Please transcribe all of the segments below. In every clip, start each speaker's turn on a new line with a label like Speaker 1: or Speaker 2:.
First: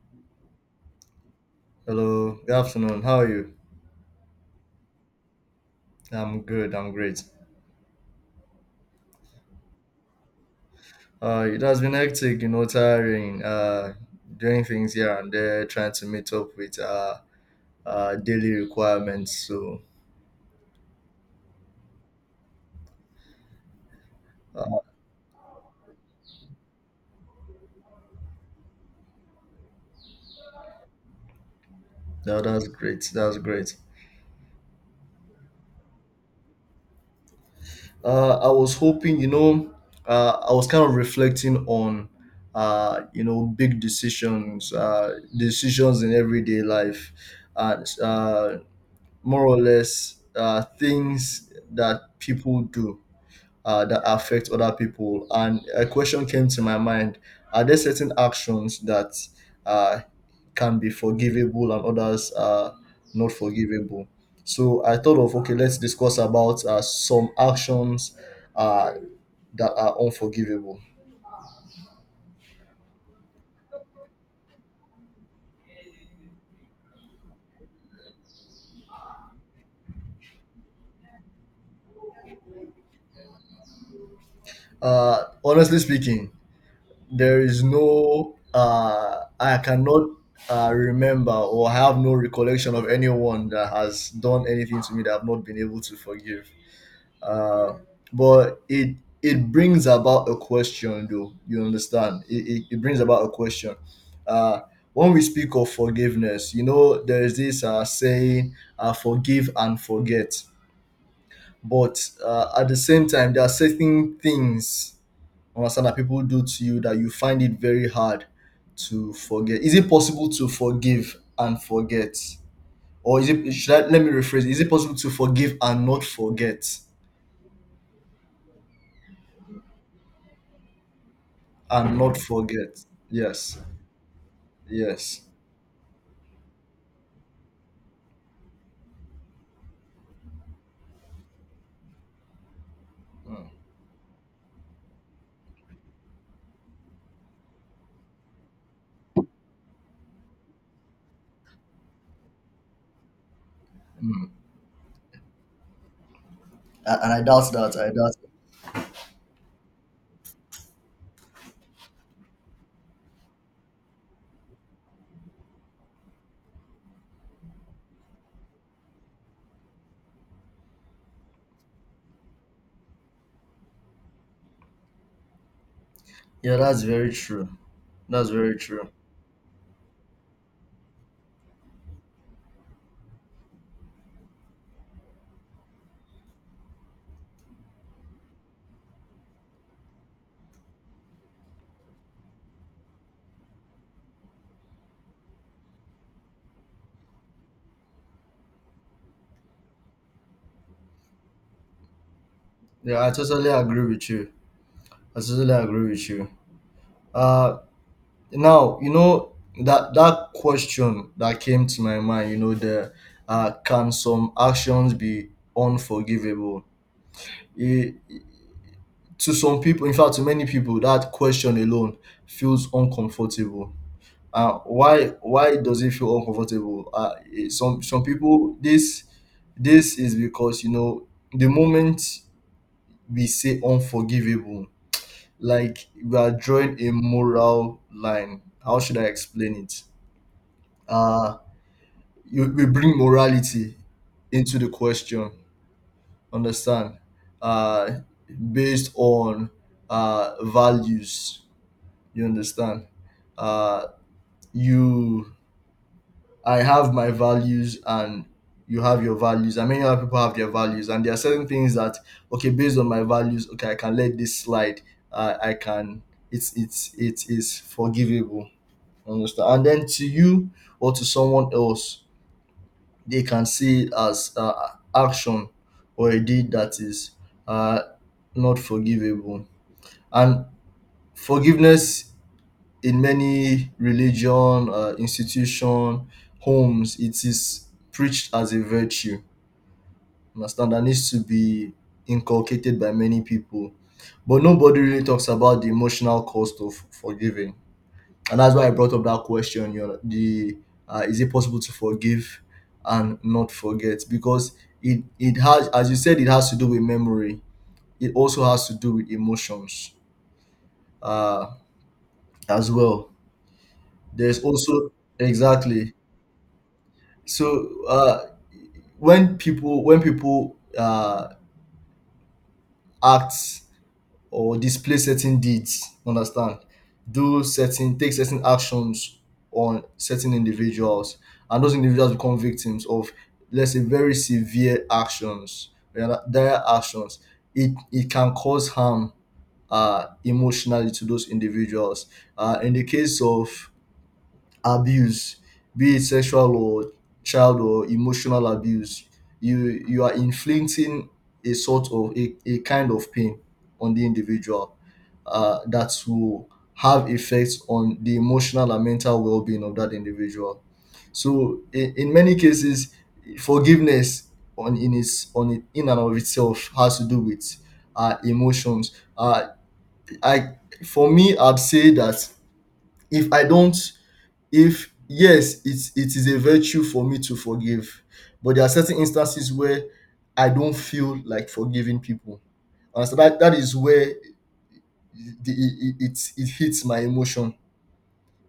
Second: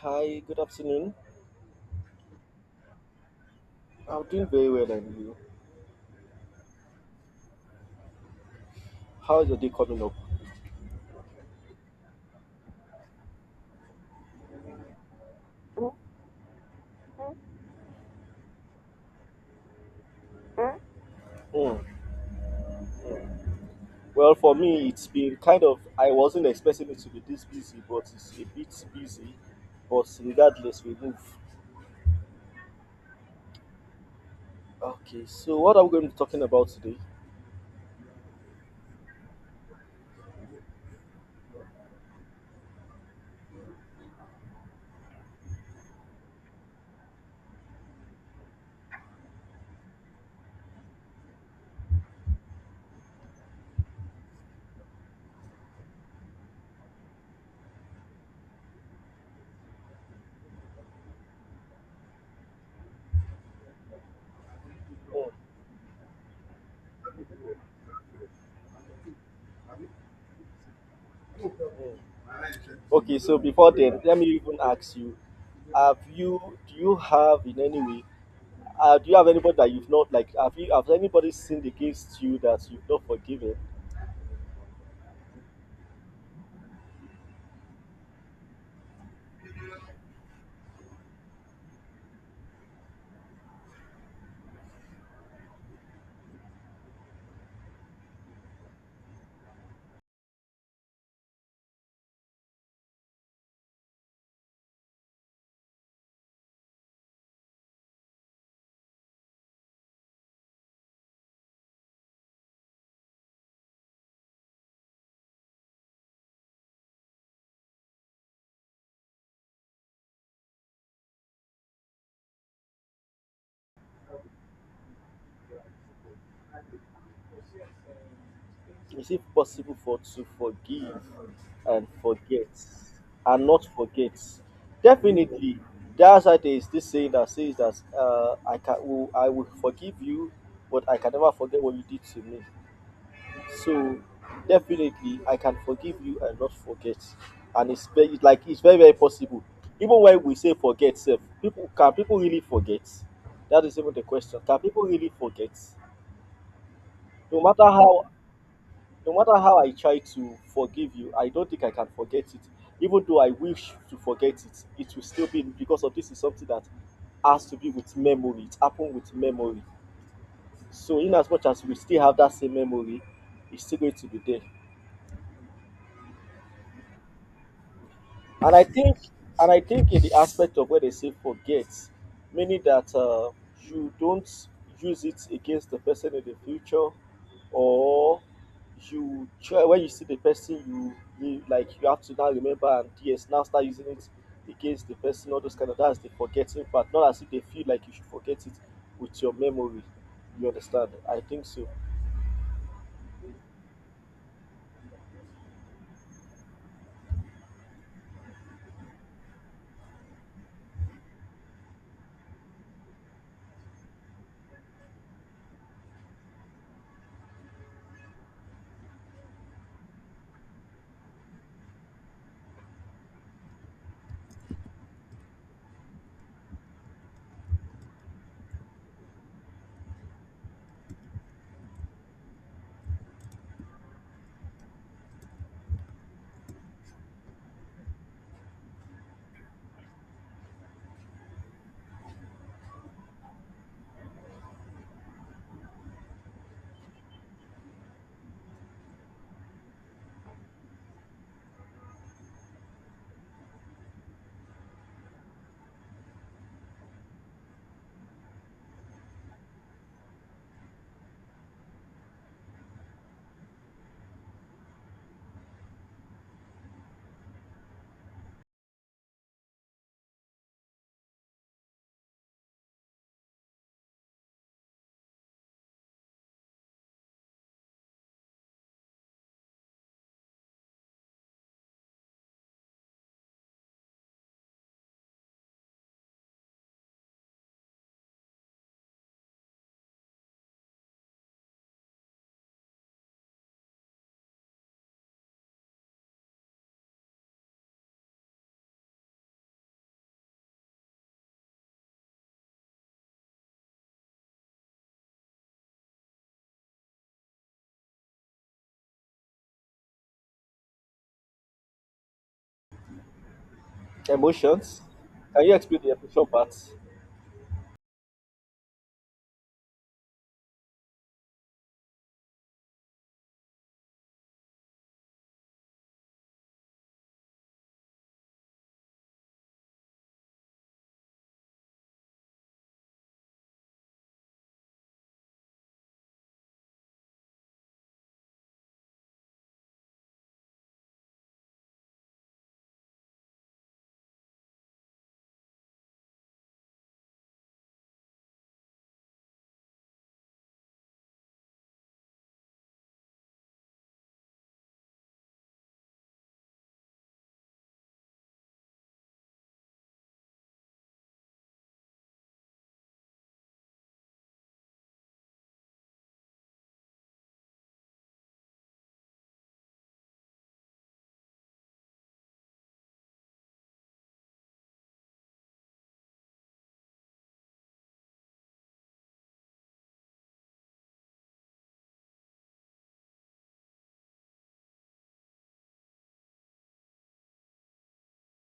Speaker 1: Hi, good afternoon.
Speaker 2: Hello, good afternoon. How are you?
Speaker 1: I'm doing very well, and you?
Speaker 2: I'm good, I'm great.
Speaker 1: How's your day coming up?
Speaker 2: It has been hectic, tiring, doing things here and there, trying to meet up with daily requirements. So
Speaker 1: Mm, mm. Well, for
Speaker 2: uh,
Speaker 1: me, it's been kind of, I wasn't expecting it to be this busy, but it's a bit busy. But regardless, we move.
Speaker 2: that's great, that's great.
Speaker 1: Okay, so what are we going to be talking about today?
Speaker 2: I was hoping, I was kind of reflecting on, big decisions, decisions in everyday life, and more or less things that people do that affect other people. And a question came to my mind: are there certain actions that uh, can be forgivable and others are not forgivable? So I thought of okay, let's discuss about some actions uh, that are unforgivable.
Speaker 1: Okay, so before then, let me even ask you have you, do you have in any way, do you have anybody that you've not, like, have you, have anybody sinned against you that you've not forgiven?
Speaker 2: Honestly speaking, there is no. I cannot remember or have no recollection of anyone that has done anything to me that I've not been able to forgive. Uh, but it brings about a question, though. You understand? It brings about a question. Uh, when we speak of forgiveness, you know, there is this saying, forgive and forget. But at the same time, there are certain things, understand, that people do to you that you find it very hard to forget. Is it possible to forgive and forget? Or is it, should I, let me rephrase, is it possible to forgive and not forget?
Speaker 1: Is it possible for to forgive and
Speaker 2: And not
Speaker 1: forget
Speaker 2: forget.
Speaker 1: and
Speaker 2: Yes,
Speaker 1: not forget?
Speaker 2: yes.
Speaker 1: Definitely. That's why there is this saying that says that I can will, I will forgive you, but I can never forget what you did to me. So definitely, I can forgive you and not forget. And it's very it's like it's very possible. Even when we say forget, self, people can people really forget? That is even the question. Can people really forget?
Speaker 2: And I
Speaker 1: No
Speaker 2: doubt
Speaker 1: matter
Speaker 2: that. I
Speaker 1: how
Speaker 2: doubt.
Speaker 1: no matter how I try to forgive you, I don't think I can forget it. Even though I wish to forget it, it will still be because of this is something that has to be with memory. It happened with memory. So in as much as we still have that same memory, it's still going to be there.
Speaker 2: Yeah, that's very true. That's very
Speaker 1: And I
Speaker 2: true.
Speaker 1: think, and I think in the aspect of where they say forget, meaning that you don't use it against the person in the future, or you try when you see the person, you like you have to now remember and yes, now start using it against the person. All those kind of that's the forgetting part. Not as if they feel like you should forget it with your memory. You understand? I think so.
Speaker 2: Yeah, I totally agree with you. I totally agree with you. Uh, Now you know that that question that came to my mind. You know, the can some actions be unforgivable? It, to some people, in fact, to many people, that question alone feels uncomfortable. Why does it feel uncomfortable? Some people, this is because, you know, the moment we say unforgivable, like, we are drawing a moral line. How should I explain it? uh you, we bring morality into the question. Understand? uh Based on values, you understand. Uh you I have my values and you have your values, and many other people have their values. And there are certain things that, okay, based on my values, okay, I can let this slide. I can, it's, it is forgivable. Understand? And then to you or to someone else, they can see it as action or a deed that is uh, not forgivable. And forgiveness in many religion, institution, homes, it is preached as a virtue, understand, that needs to be inculcated by many people. But nobody really talks about the emotional cost of forgiving, and that's why I brought up that question. You know, the is it possible to forgive and not forget? Because it has, as you said, it has to do with memory. It also has to do with emotions, uh as well. There's
Speaker 1: Emotions.
Speaker 2: also
Speaker 1: Can you explain the
Speaker 2: exactly.
Speaker 1: emotion part?
Speaker 2: So when people act or display certain deeds, understand, do certain take certain actions on certain individuals, and those individuals become victims of, let's say, very severe actions, yeah, dire actions. It can cause harm emotionally to those individuals. In the case of abuse, be it sexual or child or emotional abuse, you are inflicting a sort of a kind of pain on the individual that will have effects on the emotional and mental well-being of that individual. So in many cases, forgiveness on in its on it, in and of itself has to do with emotions. Uh, I For me, I'd say that if I don't, if yes, it's, it is a virtue for me to forgive, but there are certain instances where I don't feel like forgiving people. And so that that is where the it hits my emotion.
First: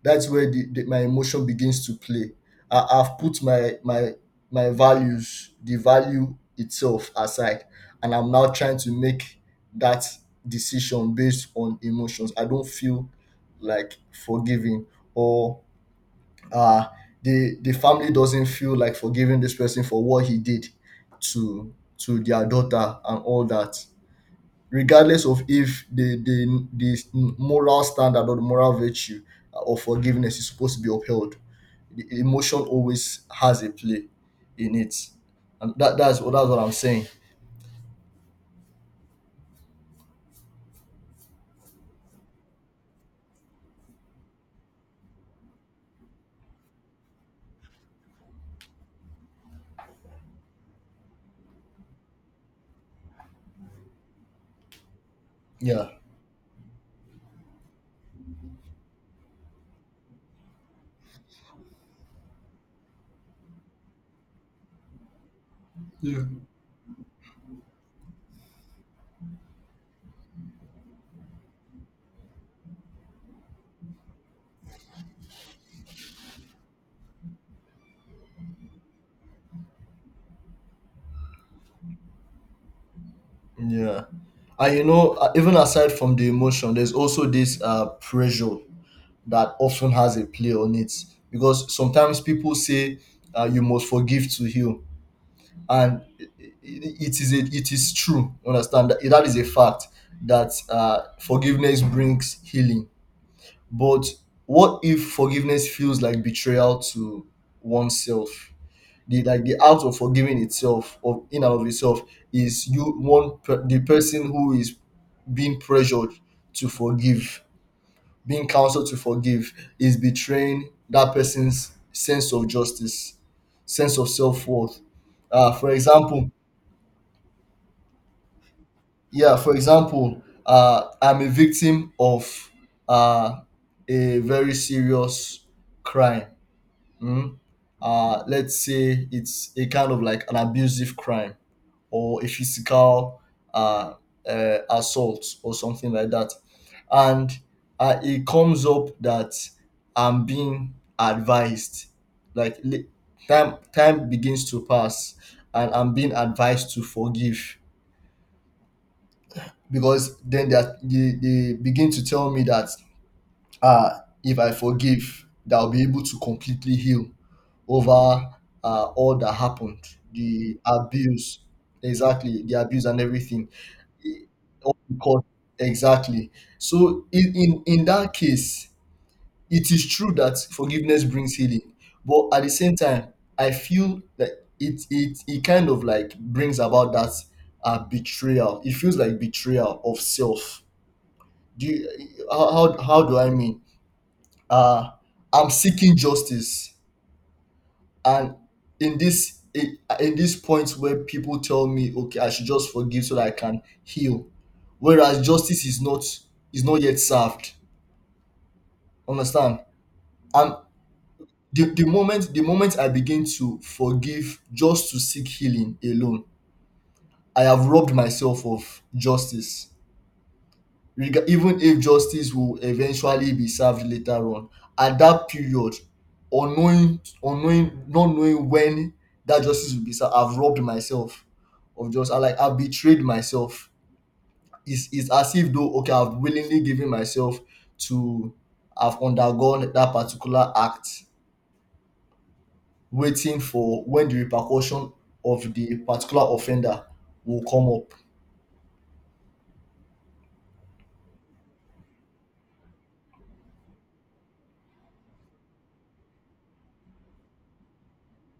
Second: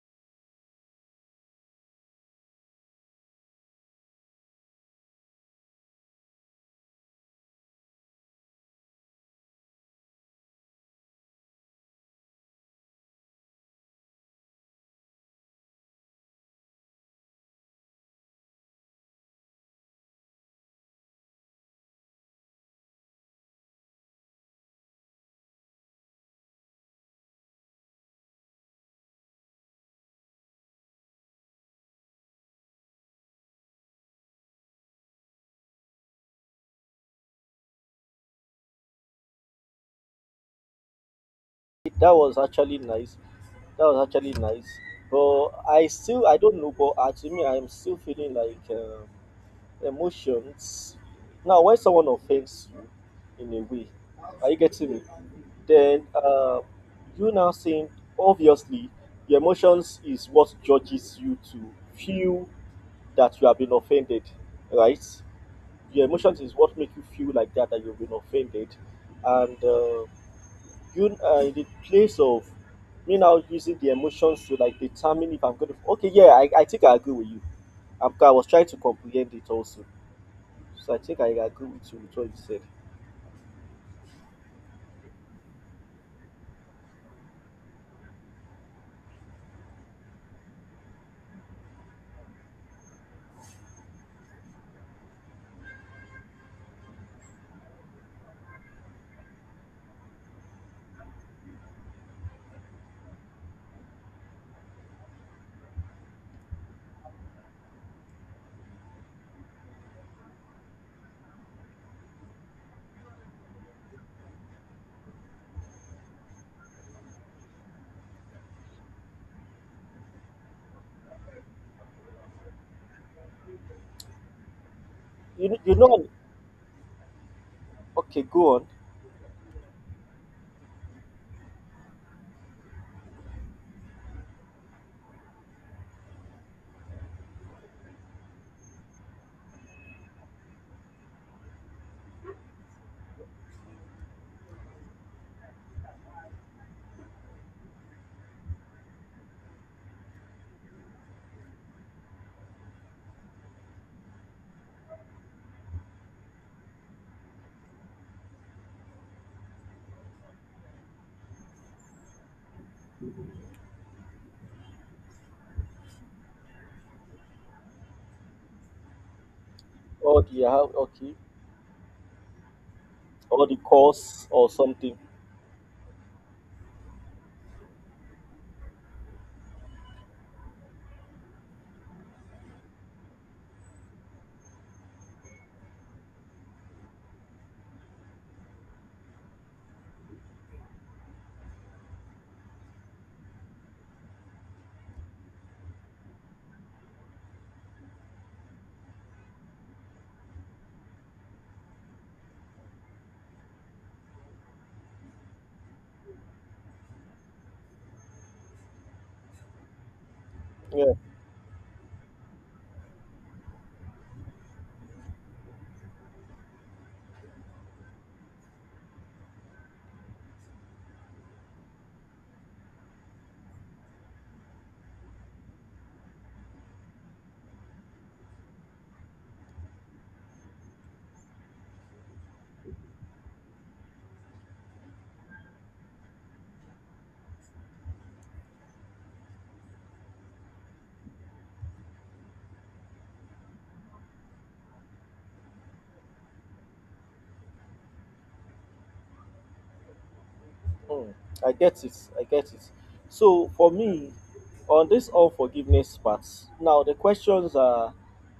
Speaker 2: That's where the my emotion begins to play. I've put my values, the value itself, aside, and I'm now trying to make that decision based on emotions. I don't feel like forgiving, or uh the family doesn't feel like forgiving this person for what he did to their daughter and all that, regardless of if the moral standard or the moral virtue of forgiveness is supposed to be upheld. The emotion always has a play in it. And that's what I'm saying.
Speaker 1: That was actually nice. That was actually nice. But I still, I don't know, but to me, I'm still feeling like emotions. Now, when someone offends you in a way, are you getting me?
Speaker 2: Yeah.
Speaker 1: Then you now saying, obviously, your emotions is what judges you to feel that you have been offended, right? Your
Speaker 2: Yeah.
Speaker 1: emotions is what make you feel like that you've been offended, and you in the place of me now using the emotions to like determine if I'm going to. Okay, yeah, I think I agree with you. I'm, I was trying to comprehend it also, so I think I agree with you with what you said.
Speaker 2: Yeah. And you know, even aside from the emotion, there's also this pressure that often has a play on it. Because sometimes people say you must forgive to heal, and it is a, it is true. Understand that that is a fact that forgiveness brings healing. But what if forgiveness feels like betrayal to oneself? The, like, the act of forgiving itself, of in and of itself, is the person who is being pressured to forgive, being counseled to forgive, is betraying that person's sense of justice, sense of self-worth. For
Speaker 1: You know,
Speaker 2: example.
Speaker 1: okay, go on.
Speaker 2: Yeah, for example, I'm a victim of uh, a very serious crime. mm, let's say it's a kind of like an abusive crime or a physical uh, assault or something like that. And it comes up that I'm being advised, like time, time begins to pass, and I'm being advised to forgive, because then they begin to tell me that uh, if I forgive, that I'll be able to completely heal over all that happened,
Speaker 1: Or the
Speaker 2: the
Speaker 1: how okay,
Speaker 2: abuse. Exactly, the abuse and
Speaker 1: or
Speaker 2: everything.
Speaker 1: the
Speaker 2: Eh,
Speaker 1: cause or
Speaker 2: all
Speaker 1: something.
Speaker 2: Because Exactly. So in that case, it is true that forgiveness brings healing, but at the same time, I feel that it kind of like brings about that betrayal. It feels like betrayal of self. Do you, how do I mean? Uh, I'm seeking justice, and in this, in this point where people tell me okay, I should just forgive so that I can heal, whereas justice is not, is not yet served, understand, and
Speaker 1: Yeah.
Speaker 2: the moment I begin to forgive just to seek healing alone, I have robbed myself of justice. Even if justice will eventually be served later on, at that period, unknowing unknowing not knowing when that justice will be served, I've robbed myself of just, I've betrayed myself. It's as if though, okay, I've willingly given myself to, I've undergone that particular act, waiting for when the repercussion of the particular offender will come up.
Speaker 1: Hmm, I get it. I get it. So for me, on this unforgiveness part, now the questions are,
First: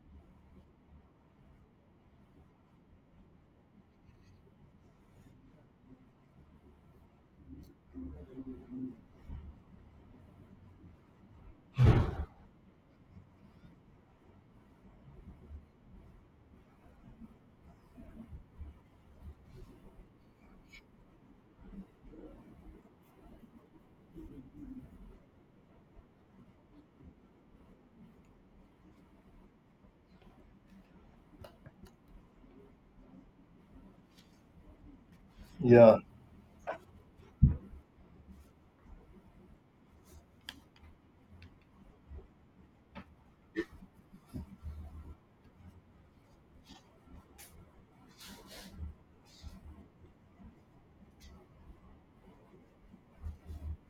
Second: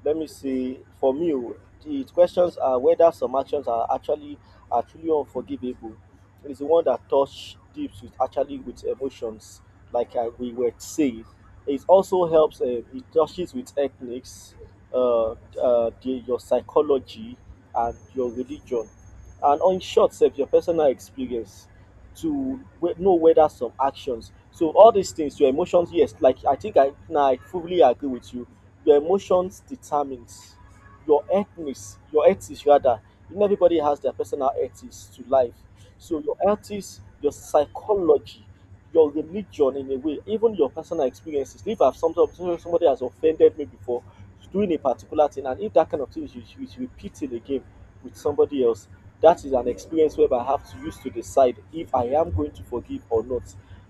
Speaker 1: let me see, for me, o, the questions are whether some actions are actually are truly unforgivable. It's the one that touch deep with actually with emotions, like I, we were saying. It also helps. It touches with ethnics, the, your psychology, and your religion, and on short, sef, your personal experience to we- know whether some actions. So all these things, your emotions, yes, like I think I now I fully agree with you. Your emotions determines your ethnics, your ethics rather. You know, everybody has their personal ethics to life. So your ethics, your psychology, your religion in a way, even your personal experiences. If I've some somebody has offended me before doing a particular thing, and if that kind of thing is repeated again with somebody else, that is an experience where I have to use to decide if I am going to forgive or not.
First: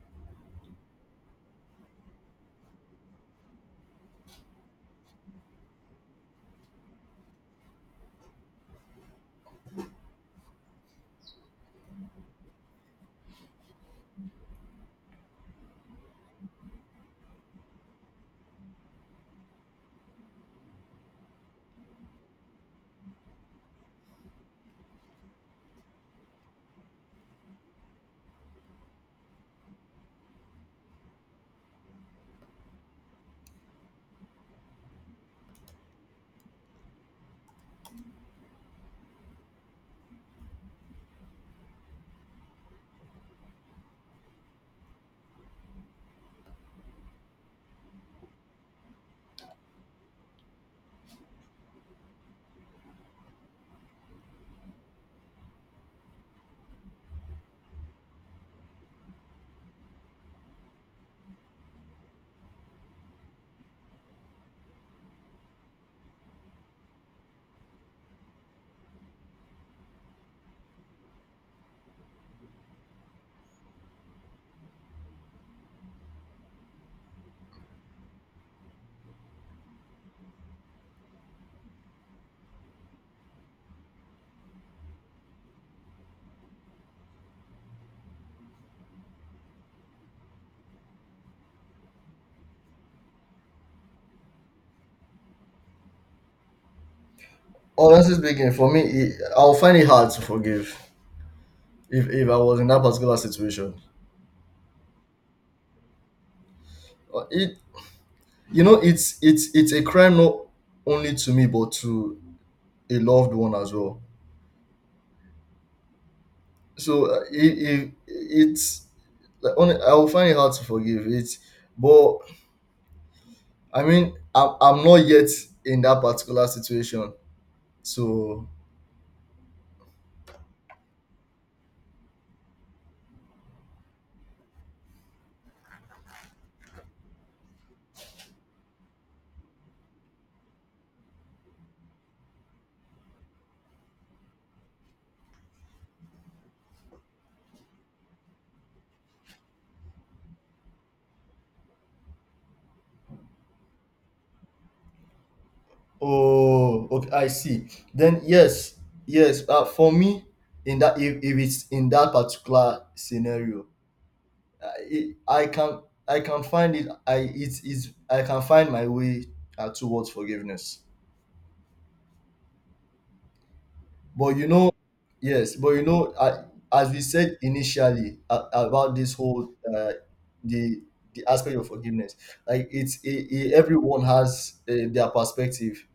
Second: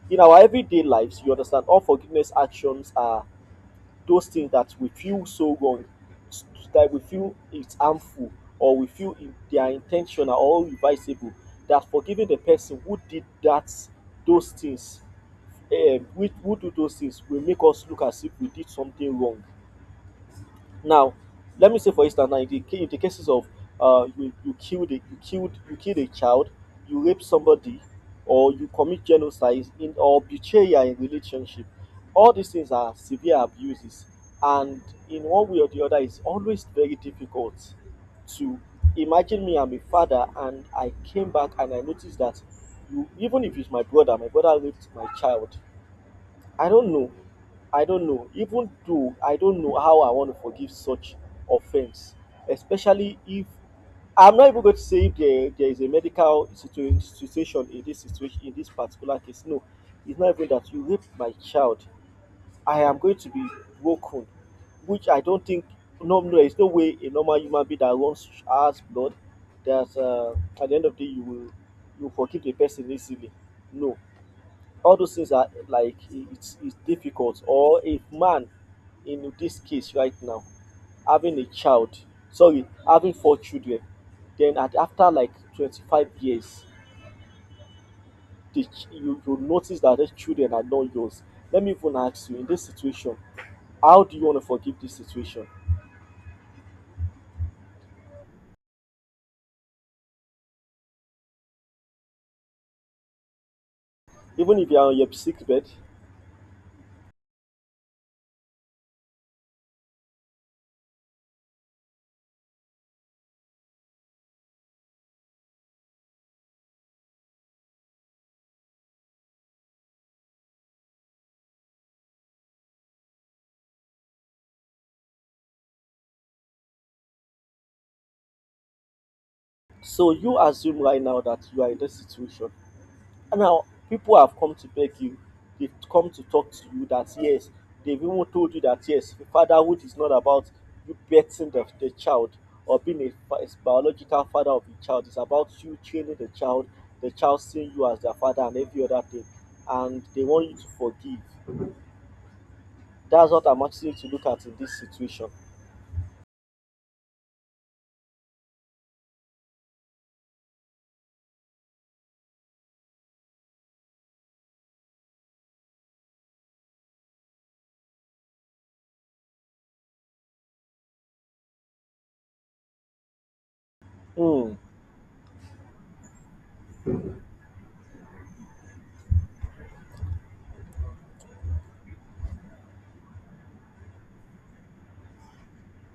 Speaker 1: In our everyday lives, you understand, unforgiveness actions are those things that we feel so wrong, that we feel it's harmful, or we feel in- they are intentional or reversible. That forgiving the person who did that, those things, who do those things, will make us look as if we did something wrong. Now, let me say for instance, now in the, ca- in the cases of you you killed a child, you rape somebody, or you commit genocide in or betrayal in relationship, all these things are severe abuses, and in one way or the other, it's always very difficult to imagine me. I'm a father, and I came back and I noticed that you, even if it's my brother raped my child I don't know. I don't know. Even though I don't know how I want to forgive such offense, especially if I'm not even going to say if there, there is a medical situa- situation in this particular case. No, it's not even that you raped my child. I am going to be broken, which I don't think. No, There's no way a normal human being that runs as blood that at the end of the day you will forgive the person easily. No, all those things are like it's difficult or a man in this case right now having a child sorry having four children then at after like 25 years the, ch- you notice that those children are not yours let me even ask you in this situation how do you want to forgive this situation
Speaker 2: Honestly speaking, for me, I'll find it hard to forgive if I was in that particular situation.
Speaker 1: even if you are on your sick bed
Speaker 2: It You know, it's a crime not only to me but to a loved one as well. So it's like, I will find it hard to forgive it, but I mean, I'm not yet in that particular situation. So
Speaker 1: so you assume right now that you are in this situation. And now people have come to beg you, they've come to talk to you that yes, they've even told you that yes, fatherhood is not about you birthing the child or being a biological father of the child. It's about you training the child seeing you as their father and every other thing. And they want you to forgive. That's what I'm asking you to look at in this situation.
Speaker 2: oh okay, I see. Then yes, yes, for me, in that, if it's in that particular scenario, I can, I can find it. I it is I can find my way towards forgiveness. But you
Speaker 1: Hmm.
Speaker 2: know, yes. But you know, as we said initially, about this whole the the aspect of forgiveness, like it, everyone has their perspective,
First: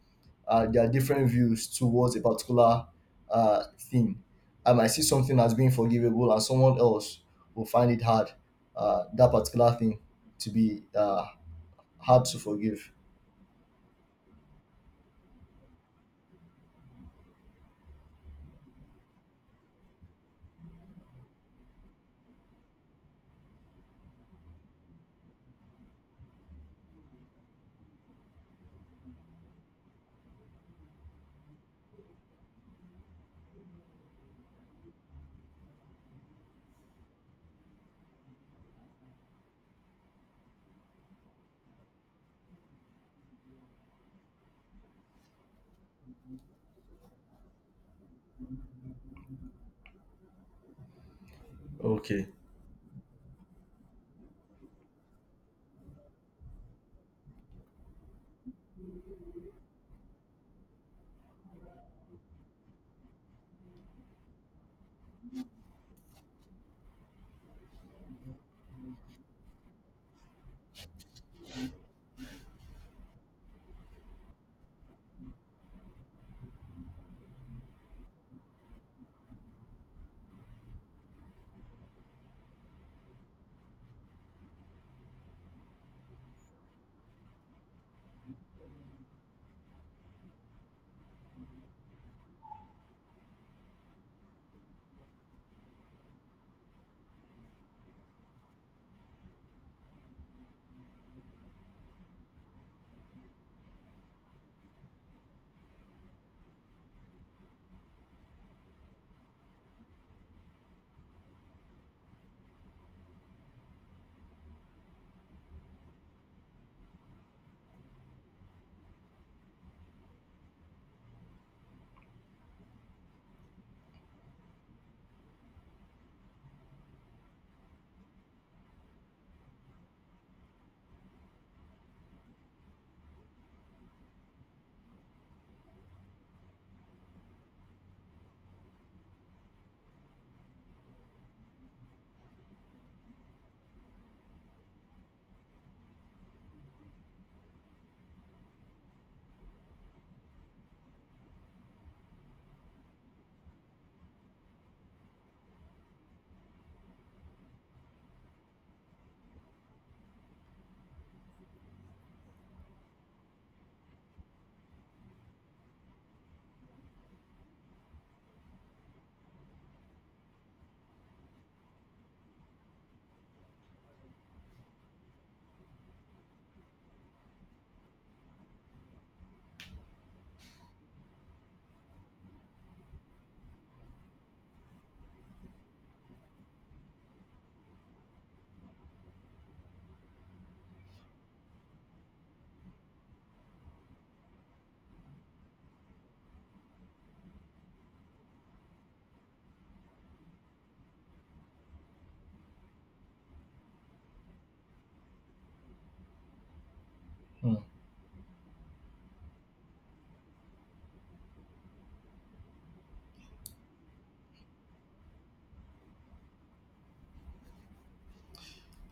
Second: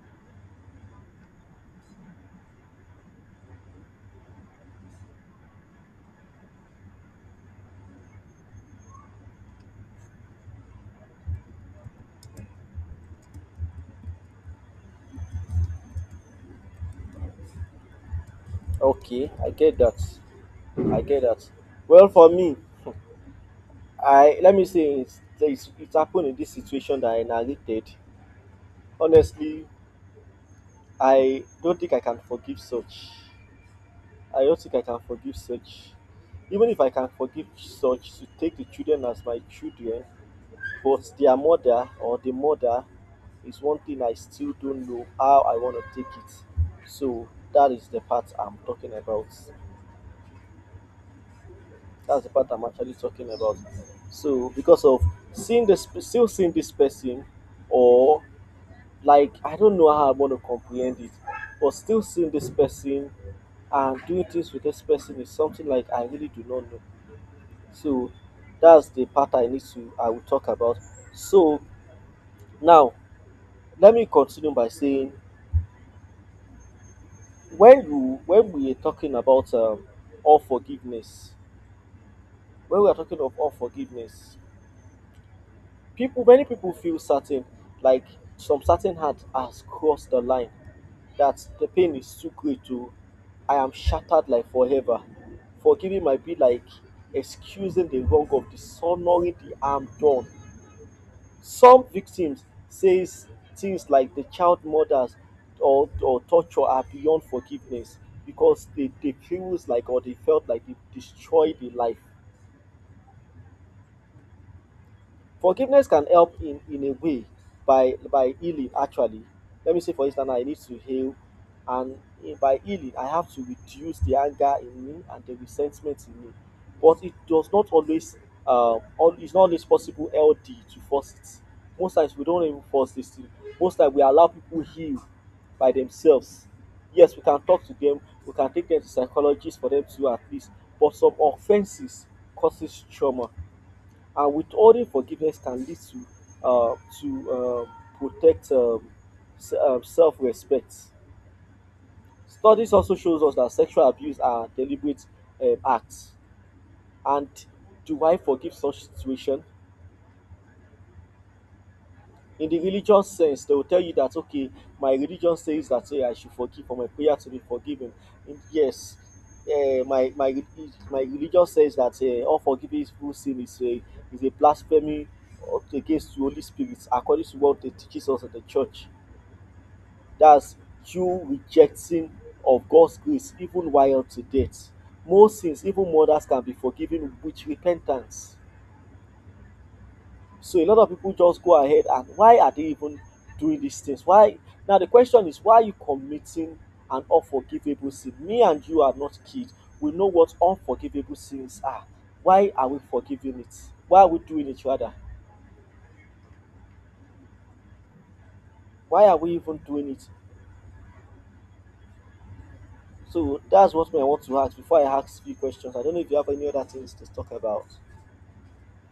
Speaker 2: their different views towards a particular thing. I might see something as being forgivable, and someone else will find it hard, that particular thing, to be hard to forgive.
Speaker 1: Okay, I get that. I get that. Well, for me, I let me say it's happened in this situation that I narrated. Honestly, I don't think I can forgive such. I don't think I can forgive such. Even if I can forgive such to take the children as my children, but their mother or the mother is one thing I still don't know how I want to take it. So that is the part I'm talking about. That's
Speaker 2: Okay.
Speaker 1: the part I'm actually talking about. So because of seeing this, still seeing this person, or like I don't know how I want to comprehend it, but still seeing this person and doing things with this person is something like I really do not know. So that's the part I need to I will talk about. So now let me continue by saying when we are talking about unforgiveness, when we are talking of unforgiveness, people many people feel certain like some certain heart has crossed the line that the pain is too great to I am shattered like forever. Forgiving might be like excusing the wrong of dishonoring the harm done. Some victims says things like the child murders or torture are beyond forgiveness because they feels like or they felt like they destroyed the life. Forgiveness can help in a way by healing actually. Let me say for instance I need to heal and in- by healing I have to reduce the anger in me and the resentment in me. But it does not always all, it's not always possible LD to force it. Most times we don't even force this thing. Most times we allow people heal by themselves. Yes, we can talk to them, we can take them to psychologists for them to at least, but some offenses causes trauma. And withholding forgiveness can lead to protect se- self-respect. Studies also shows us that sexual abuse are deliberate acts. And do I forgive such situation? In the religious sense, they will tell you that okay, my religion says that hey, I should forgive for my prayer to be forgiven. And yes, my my re- my religion says that unforgiving full sin is a blasphemy up against the Holy Spirit, according to what they teaches us at the church. That's you rejecting of God's grace even while to date. Most sins, even murders, can be forgiven with repentance. So a lot of people just go ahead and why are they even doing these things? Why? Now the question is why are you committing an unforgivable sin? Me and you are not kids. We know what unforgivable sins are. Why are we forgiving it? Why are we doing it rather?
Speaker 2: Hmm.
Speaker 1: Why are we even doing it? So that's what I want to ask before I ask few questions. I don't know if you have any other things to talk about.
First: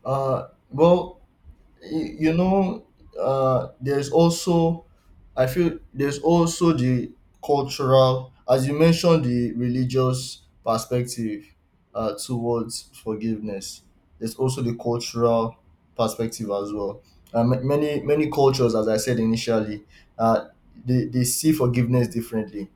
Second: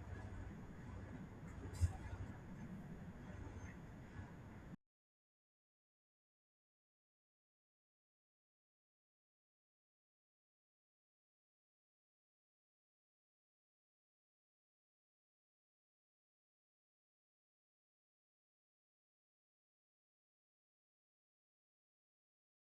Speaker 2: Well, you know, there's also, I feel there's also the cultural, as you mentioned, the religious perspective towards forgiveness. There's also the cultural perspective as well. Many many cultures, as I said initially, uh, they see forgiveness differently,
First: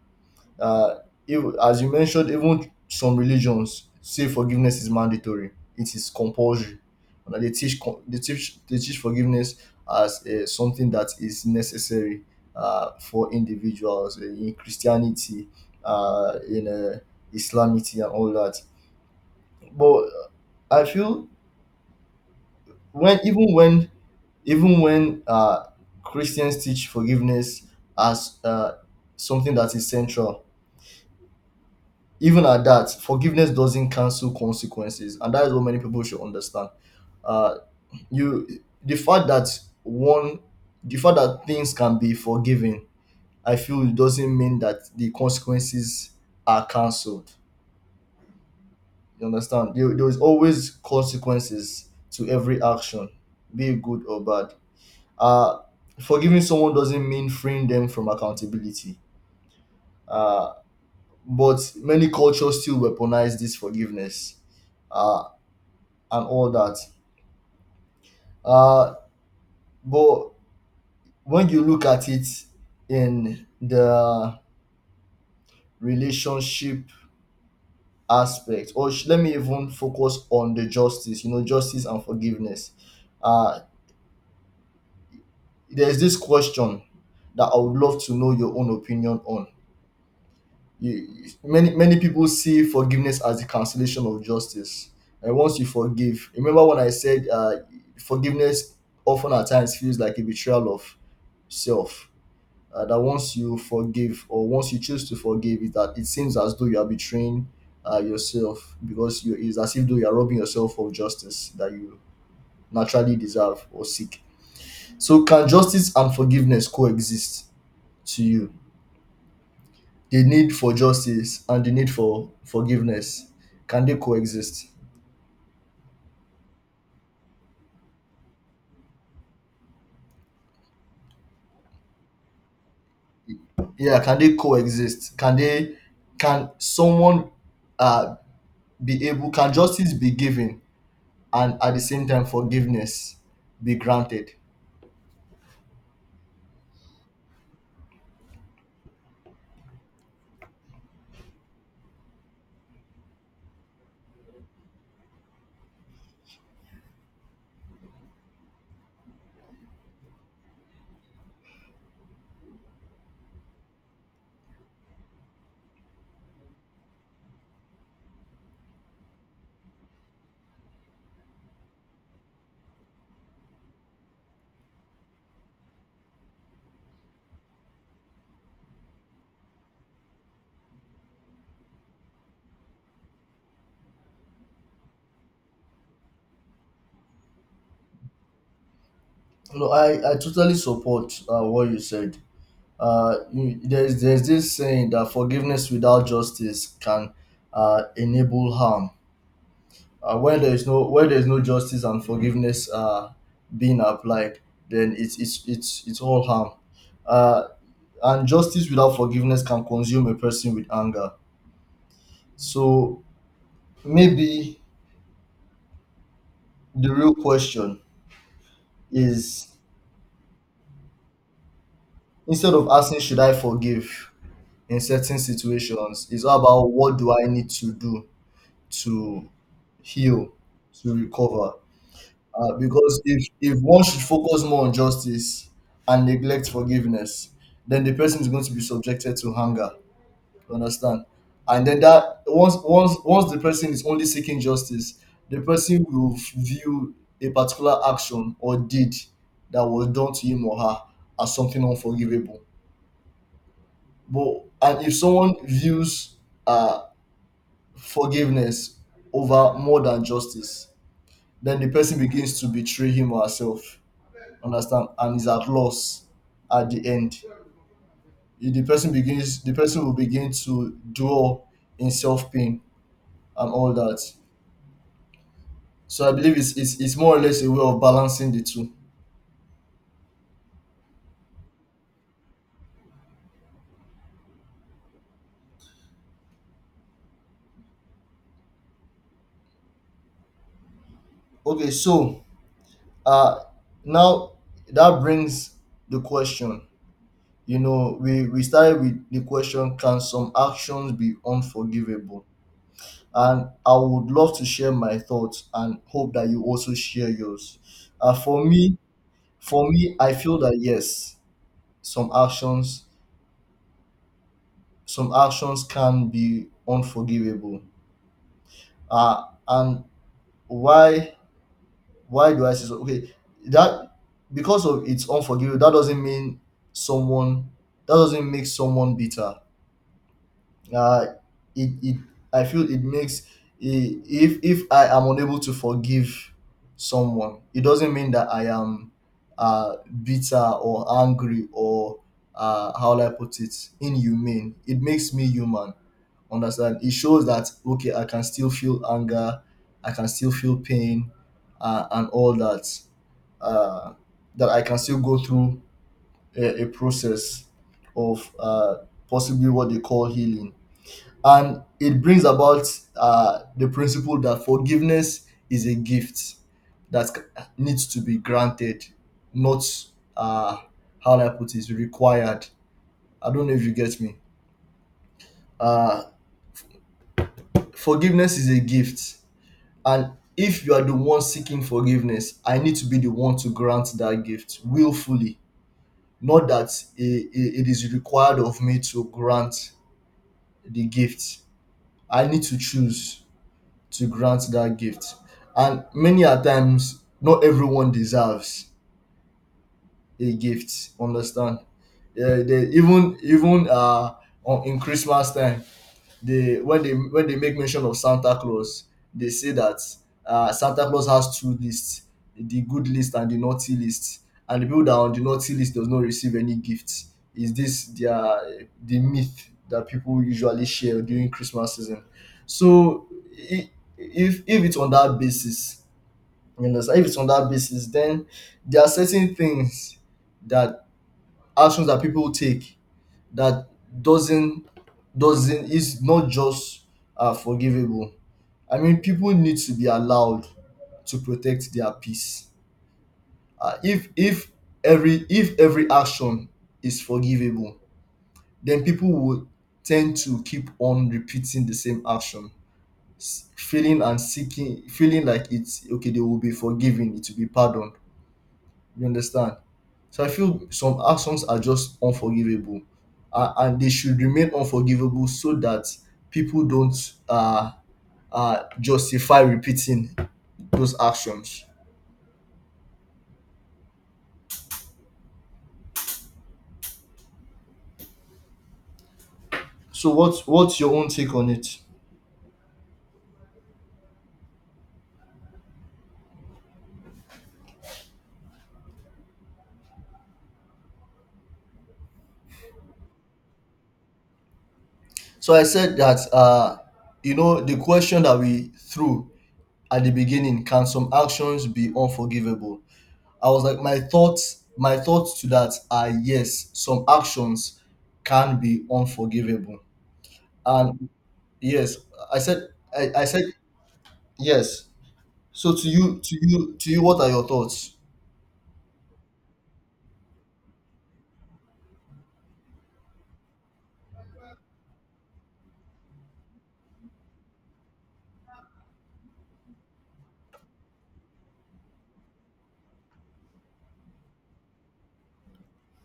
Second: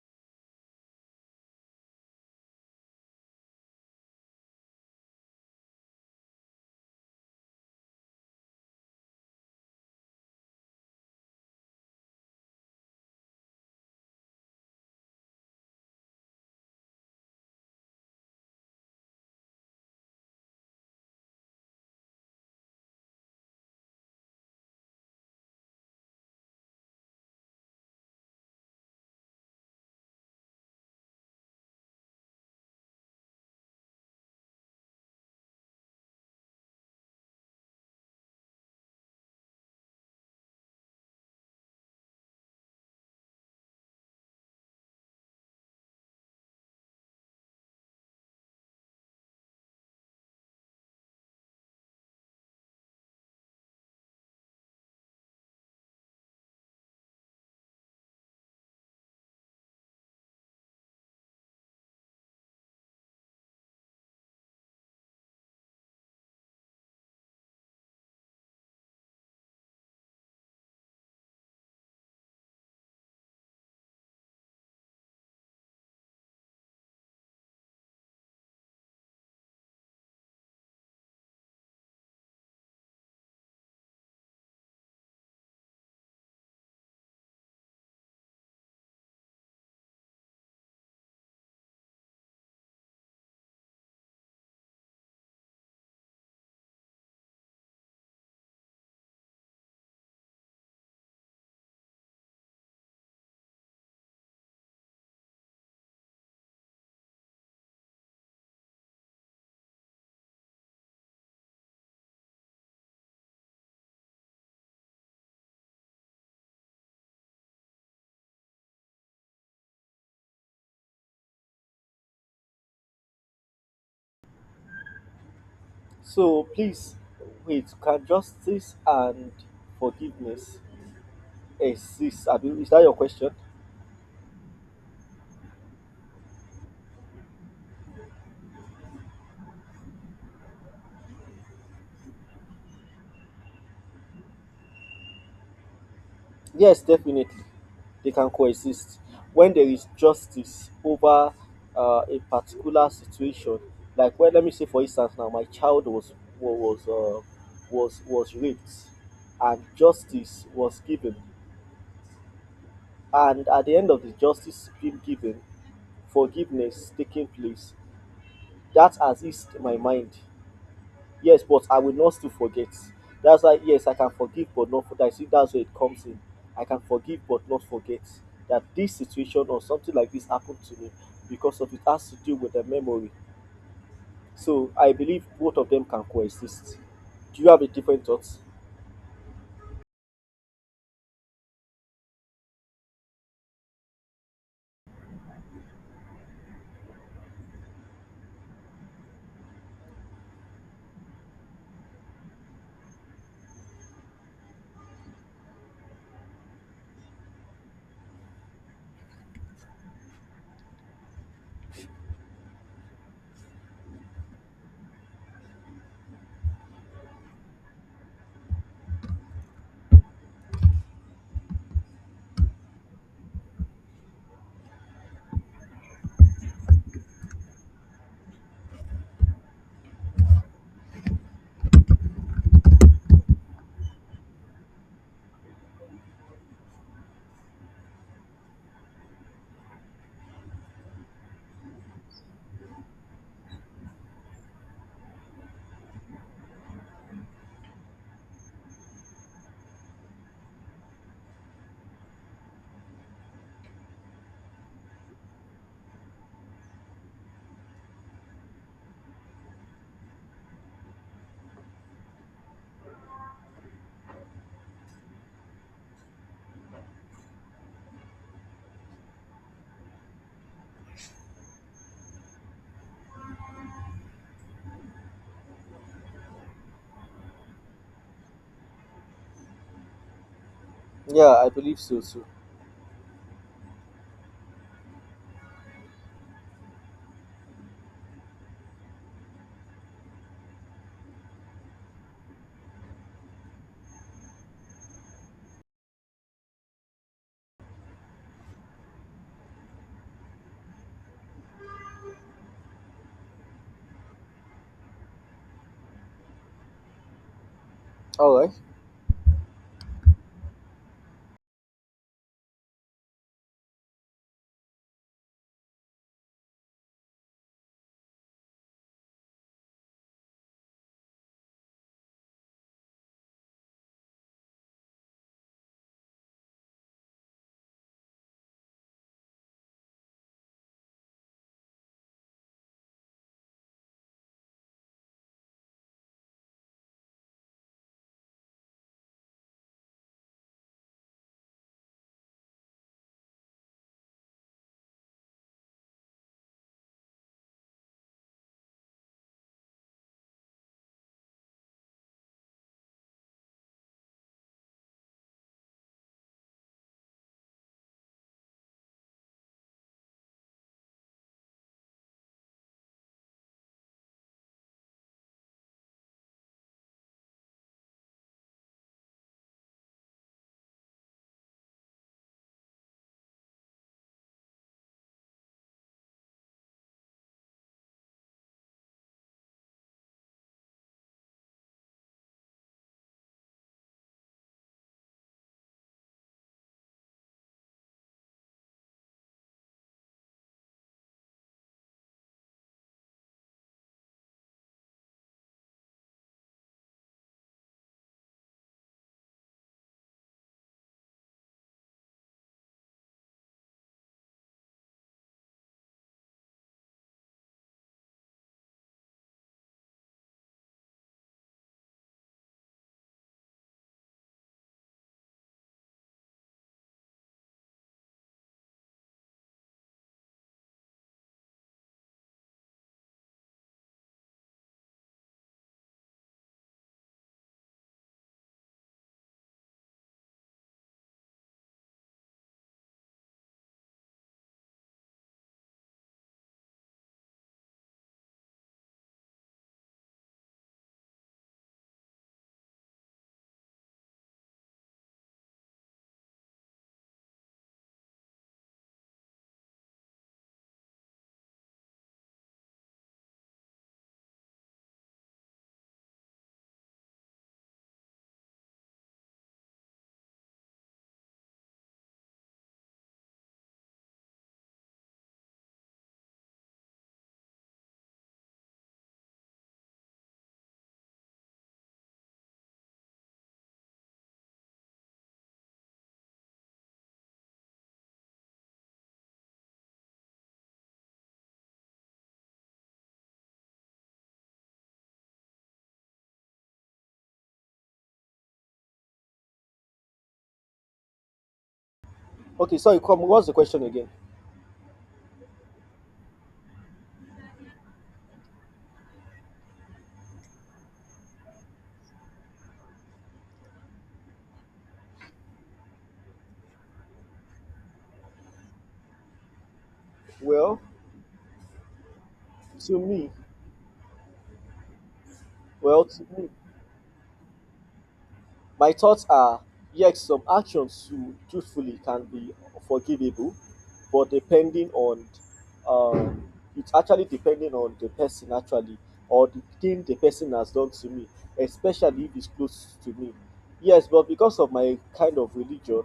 Speaker 2: uh, as you mentioned. Even some religions say forgiveness is mandatory. It is compulsory. And they teach co- they teach forgiveness as something that is necessary for individuals, in Christianity, in Islamity, and all that. But I feel, when even when, even when uh, Christians teach forgiveness as something that is central, even at that, forgiveness doesn't cancel consequences, and that is what many people should understand. Uh, you, the fact that one, the fact that things can be forgiven, I feel it doesn't mean that the consequences are cancelled. You understand? There is always consequences to every action, be it good or bad. Uh, Forgiving someone doesn't mean freeing them from accountability. Uh, but many cultures still weaponize this forgiveness. Uh, and all that. Uh, but when you look at it in the relationship aspect, or let me even focus on the justice, you know, justice and forgiveness. Uh, there's this question that I would love to know your own opinion on. You, Many many people see forgiveness as the cancellation of justice. And once you forgive, remember when I said forgiveness often at times feels like a betrayal of self, that once you forgive or once you choose to forgive is that it seems as though you are betraying yourself, because you, it's as if though you are robbing yourself of justice that you naturally deserve or seek. So can justice and forgiveness coexist? To you, the need for justice and the need for forgiveness, can they coexist?
Speaker 1: So please wait, can justice and forgiveness exist? Is that your question?
Speaker 2: Yeah, can they coexist? Can they? Can someone, uh be able, can justice be given and at the same time forgiveness be granted?
Speaker 1: Yes, definitely, they can coexist. When there is justice over a particular situation, like when let me say for instance now, my child was wa- was uh, was raped, and justice was given, and at the end of the justice being given, forgiveness taking place. That has eased my mind. Yes, but I will not still forget. That's why, yes, I can forgive but not forget. See, that's where it comes in. I can forgive but not forget that this situation or something like this happened to me because of it has to do with the memory. So I believe both of them can coexist. Do you have a different thought?
Speaker 2: No, I totally support what you said. You, there's this saying that forgiveness without justice can enable harm. Where there is no justice and forgiveness being applied, then it's all harm. Uh, and justice without forgiveness can consume a person with anger. So maybe the real question is, instead of asking should I forgive, in certain situations it's all about what do I need to do to heal, to recover. Uh, because if one should focus more on justice and neglect forgiveness, then the person is going to be subjected to hunger, you understand? And then that, once once the person is only seeking justice, the person will view a particular action or deed that was done to him or her as something unforgivable. But and if someone views uh forgiveness over more than justice, then the person begins to betray him or herself. Understand? And is at loss at the end. If the person will begin to dwell in self pain and all that. So I believe it's more or less a way of balancing the two.
Speaker 1: Yeah, I believe so too.
Speaker 2: Okay, so uh now that brings the question. You know, we started with the question, can some actions be unforgivable? And I would love to share my thoughts and hope that you also share yours. Uh,
Speaker 1: All
Speaker 2: for
Speaker 1: right.
Speaker 2: me, for me, I feel that yes, some actions, some actions can be unforgivable. And why, why do I say so? Okay, that because of it's unforgivable, that doesn't mean someone, that doesn't make someone bitter. Uh, it I feel it makes, if I am unable to forgive someone, it doesn't mean that I am uh, bitter or angry or, how will I put it, inhumane. It makes me human. Understand? It shows that okay, I can still feel anger, I can still feel pain, and all that. Uh, that I can still go through a process of possibly what they call healing. And it brings about the principle that forgiveness is a gift that needs to be granted, not, uh, how do I put it, required. I don't know if you get me. Uh, forgiveness is a gift, and if you are the one seeking forgiveness, I need to be the one to grant that gift willfully. Not that it is required of me to grant the gift. I need to choose to grant that gift. And many a times, not everyone deserves a gift. Understand? Yeah, they, even on, in Christmas time, they, when they when they make mention of Santa Claus, they say that Santa Claus has two lists: the good list and the naughty list. And the people that are on the naughty list does not receive any gifts. Is this their the myth that people usually share during Christmas season? So, i- if it's on that basis, you understand? If it's on that basis, then there are certain things that, actions that people take, that doesn't doesn't is not just forgivable. I mean, people need to be allowed to protect their peace. If every, if every action is forgivable, then people would tend to keep on repeating the same action, feeling and seeking, feeling like it's okay. They will be forgiven. It will be pardoned. You understand? So I feel some actions are just unforgivable, and they should remain unforgivable so that people don't justify repeating those actions. So what's your own take on it?
Speaker 1: Okay, sorry, come. What's the question again?
Speaker 2: So I said that you know the question that we threw at the beginning: can some actions be unforgivable? I was like, my thoughts to that are yes, some actions can be unforgivable,
Speaker 1: Well,
Speaker 2: and yes, I said.
Speaker 1: to
Speaker 2: I
Speaker 1: me,
Speaker 2: said yes. So to
Speaker 1: well,
Speaker 2: you,
Speaker 1: to me.
Speaker 2: what are your thoughts?
Speaker 1: My thoughts are yes, some actions to truthfully can be forgivable, but depending on um, it's actually depending on the person actually or the thing the person has done to me, especially if it's close to me. Yes, but because of my kind of religion,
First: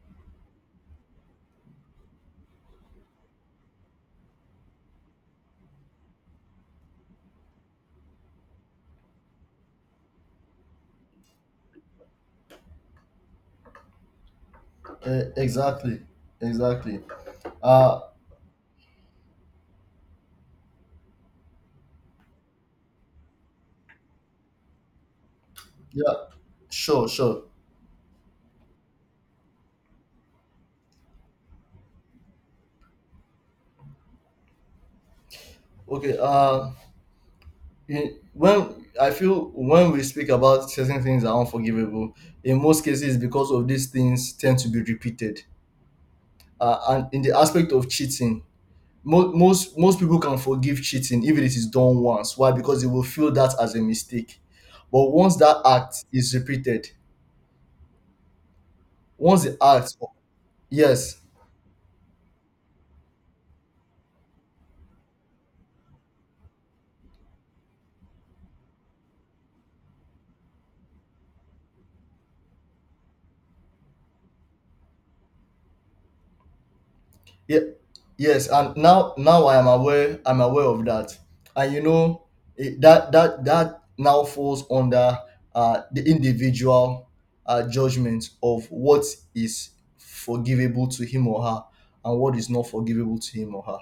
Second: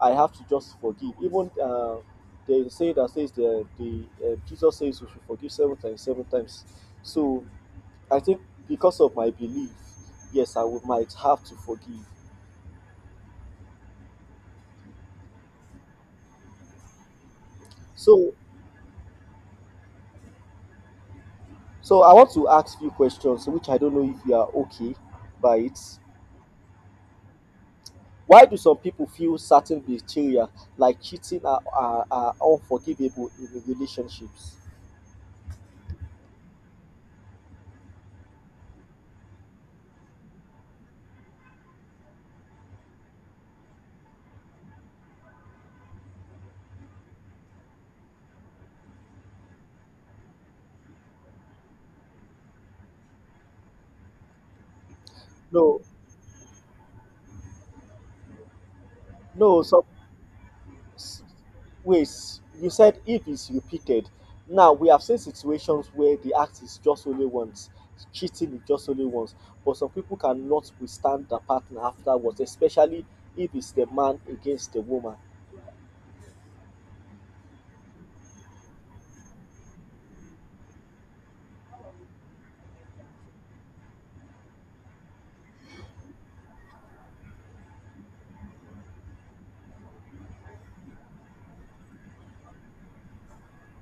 Speaker 1: I have to just forgive. Even they say that says the Jesus says we should forgive seven times, seven times. So I think because of my belief, yes, I would, might have to forgive.
Speaker 2: Exactly, exactly. Uh,
Speaker 1: So, so I want to ask few questions, which I don't know if you are okay by it.
Speaker 2: yeah, sure.
Speaker 1: Why do some people feel certain betrayal, like cheating, are unforgivable in relationships?
Speaker 2: Okay. In, when I feel when we speak about certain things that are unforgivable, in most cases, because of these things tend to be repeated. And in the aspect of cheating, most people can forgive cheating if it is done once. Why? Because they will feel that as a mistake. But once that
Speaker 1: No,
Speaker 2: act is repeated, once they
Speaker 1: no. Some
Speaker 2: asked, yes.
Speaker 1: ways you said if it's repeated. Now we have seen situations where the act is just only once, cheating is just only once. But some people cannot withstand the partner afterwards, especially if it's the man against the woman.
Speaker 2: Yeah, yes, and now I am aware, I'm aware of that. And you know it, that now falls under the individual judgment of what is forgivable to him or her, and what is not forgivable to him or her.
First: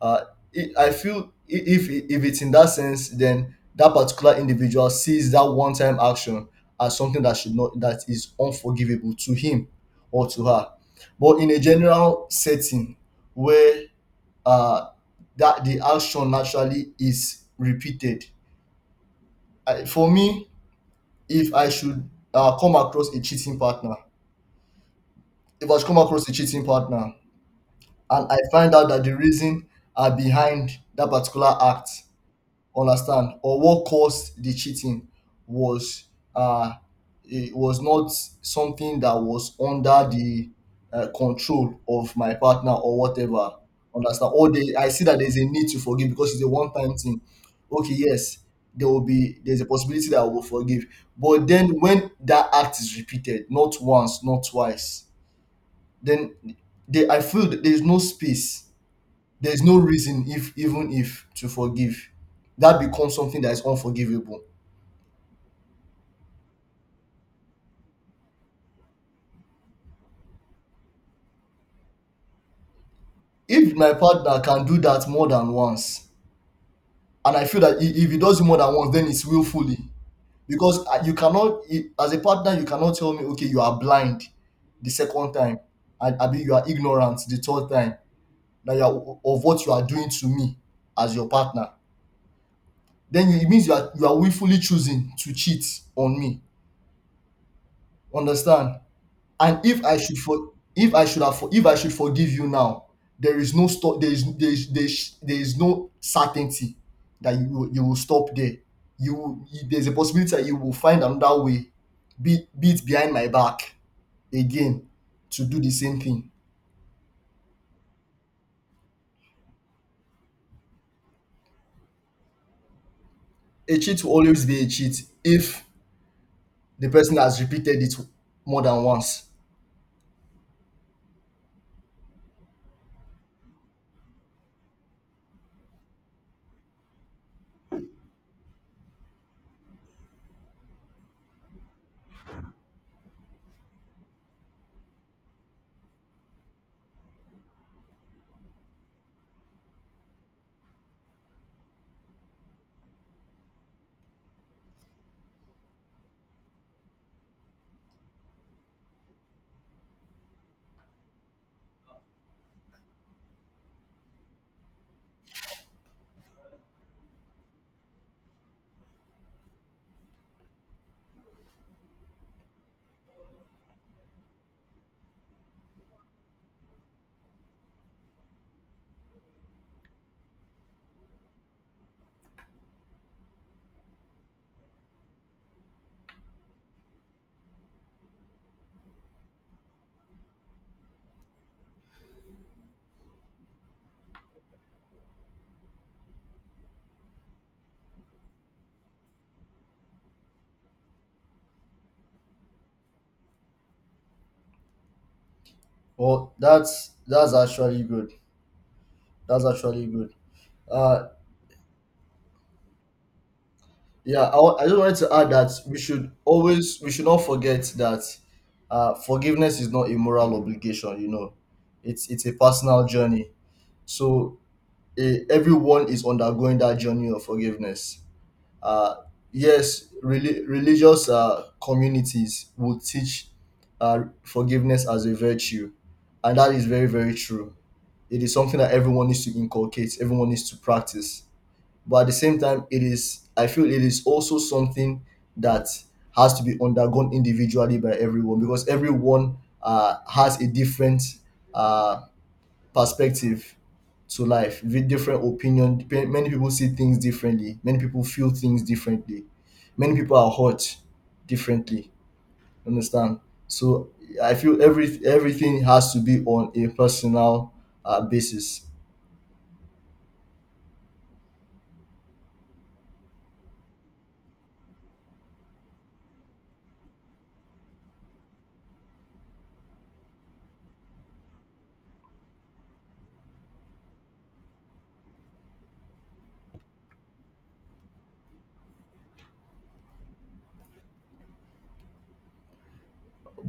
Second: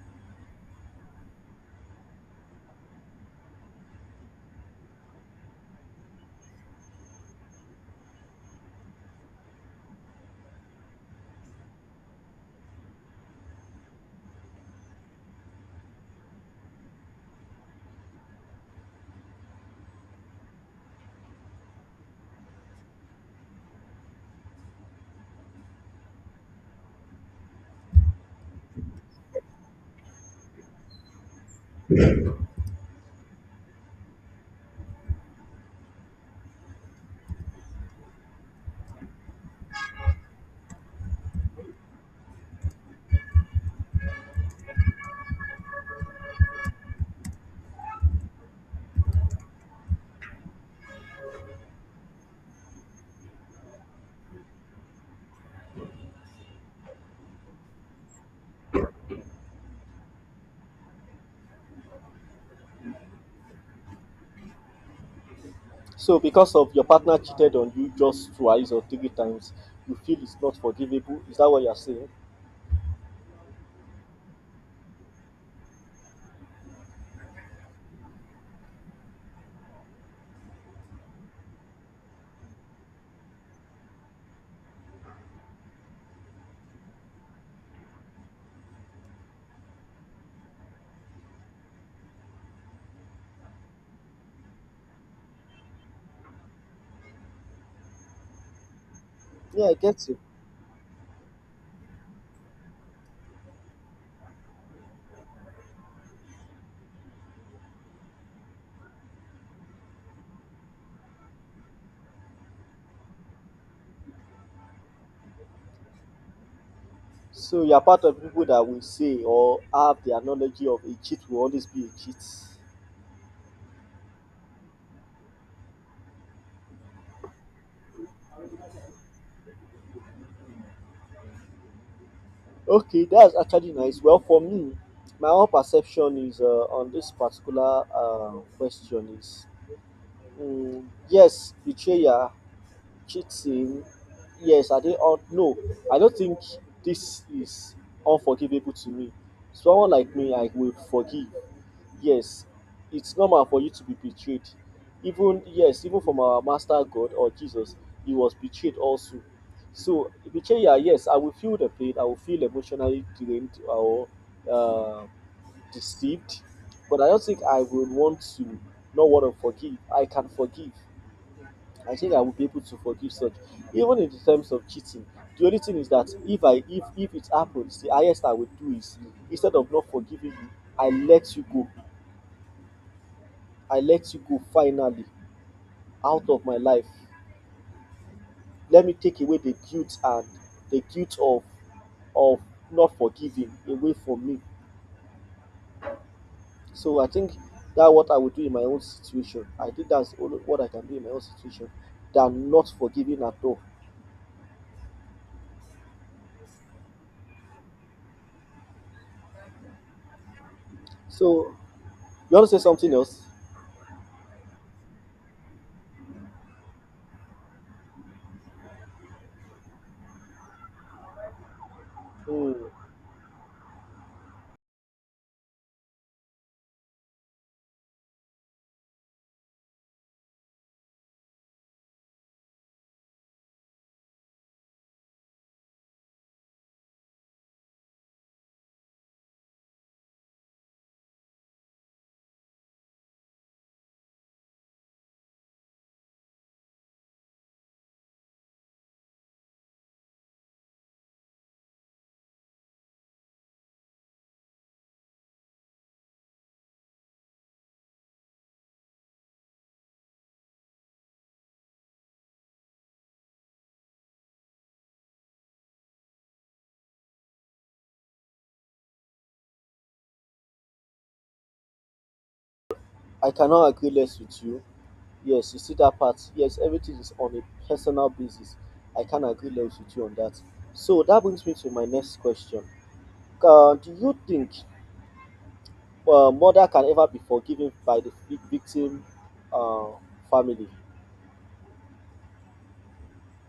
Speaker 2: Uh, it, I feel, if it's in that sense, then that particular individual sees that one-time action as something that should not, that is unforgivable to him or to her. But in a general setting where uh, that the action naturally is repeated, I, for me, if I should come across a cheating partner, if I should come across a cheating partner, and I find out that the reason are behind that particular act, understand, or what caused the cheating was uh, it was not something that was under the control of my partner or whatever. Understand? Or they, I see that there's a need to forgive because it's a one-time thing. Okay, yes, there will be there's a possibility that I will forgive, but then when that act is repeated, not once, not twice, then they, I feel that there's no reason, if even if to forgive, that becomes something that is unforgivable.
Speaker 1: So because of your partner cheated on you just twice or three times, you feel it's not forgivable. Is that what you're saying?
Speaker 2: If my partner can do that more than once, and I feel that, if he does it more than once, then it's willfully. Because you cannot, as a partner you cannot tell me okay you are blind the second time, and I mean you are ignorant the third time, that you are, of what you are doing to me as your partner. Then you, it means you are, willfully choosing to cheat on me. Understand? And
Speaker 1: Yeah, I
Speaker 2: if I
Speaker 1: get
Speaker 2: should
Speaker 1: you.
Speaker 2: for if I should have for if I should forgive you now, there is no stop. There is no certainty that you will stop there. You, you, there's a possibility that you will find another way, be it behind my back again, to do the same thing.
Speaker 1: So you're part of people that will say or have the analogy of a cheat will always be a cheat.
Speaker 2: A cheat will always be a cheat if the person has repeated it more than once.
Speaker 1: Okay, that's actually nice. Well, for me, my own perception is on this particular question is mm, yes, betrayal cheating, yes, I did all no, I don't think this is unforgivable to me. Someone like me, I will forgive. Yes, it's normal for you to be betrayed. Even yes, even from our master God or Jesus, he was betrayed also. So betrayal, yes, I will feel the pain. I will feel emotionally drained or uh, deceived, but I don't think I would want to not want to forgive. I can forgive I think I will be able to forgive such. Even in the terms of cheating, the only thing is that if I if it happens, the highest I would do is instead of not forgiving you, I let you go. I let you go finally out of my life. Let me take away the guilt and the guilt of of not forgiving away from me. So I think that what I would do in my own situation. I think that's all what I can do in my own situation than not forgiving at all.
Speaker 2: Well, that's actually good. That's actually good. Uh,
Speaker 1: So you want to say something else?
Speaker 2: Yeah, I, I just wanted to add that we should not forget that forgiveness is not a moral obligation. You know, it's a
Speaker 1: Hmm.
Speaker 2: personal journey. So, eh, everyone is undergoing that journey of forgiveness. Uh, yes, religious communities will teach forgiveness as a virtue, and that is very very true. It is something that everyone needs to inculcate. Everyone needs to practice, but at the same time, it is, I feel it is also something that has to be undergone individually by everyone, because everyone has a different uh, perspective to life, with different opinion. Many people see things differently, many people feel things differently, many people are hurt differently. Understand? So I feel everything has to be on a personal basis.
Speaker 1: I cannot agree less with you. Yes, you see that part. Yes, everything is on a personal basis. I can agree less with you on that. So that brings me to my next question. Do you think murder can ever be forgiven by the victim uh, family?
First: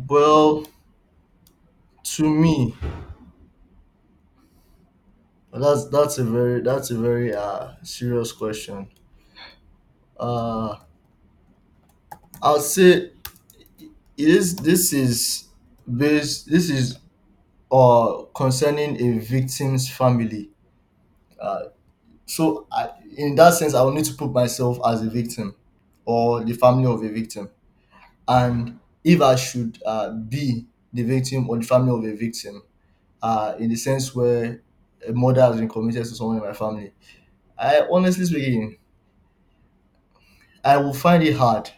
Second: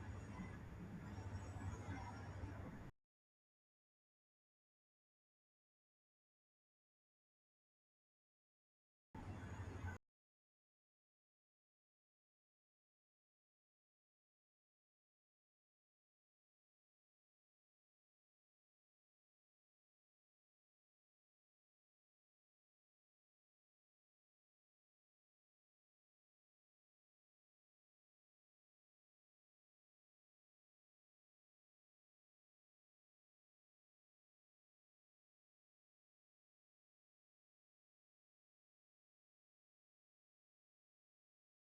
Speaker 2: Well, to me, well, that's a very, that's a very serious question. Uh, I'll say, is this is based this is concerning a victim's family. Uh, so I, in that sense, I will need to put myself as a victim or the family of a victim, and if I should be the victim or the family of a victim, in the sense where a murder has been committed to someone in my family, I, honestly speaking, I will find it hard,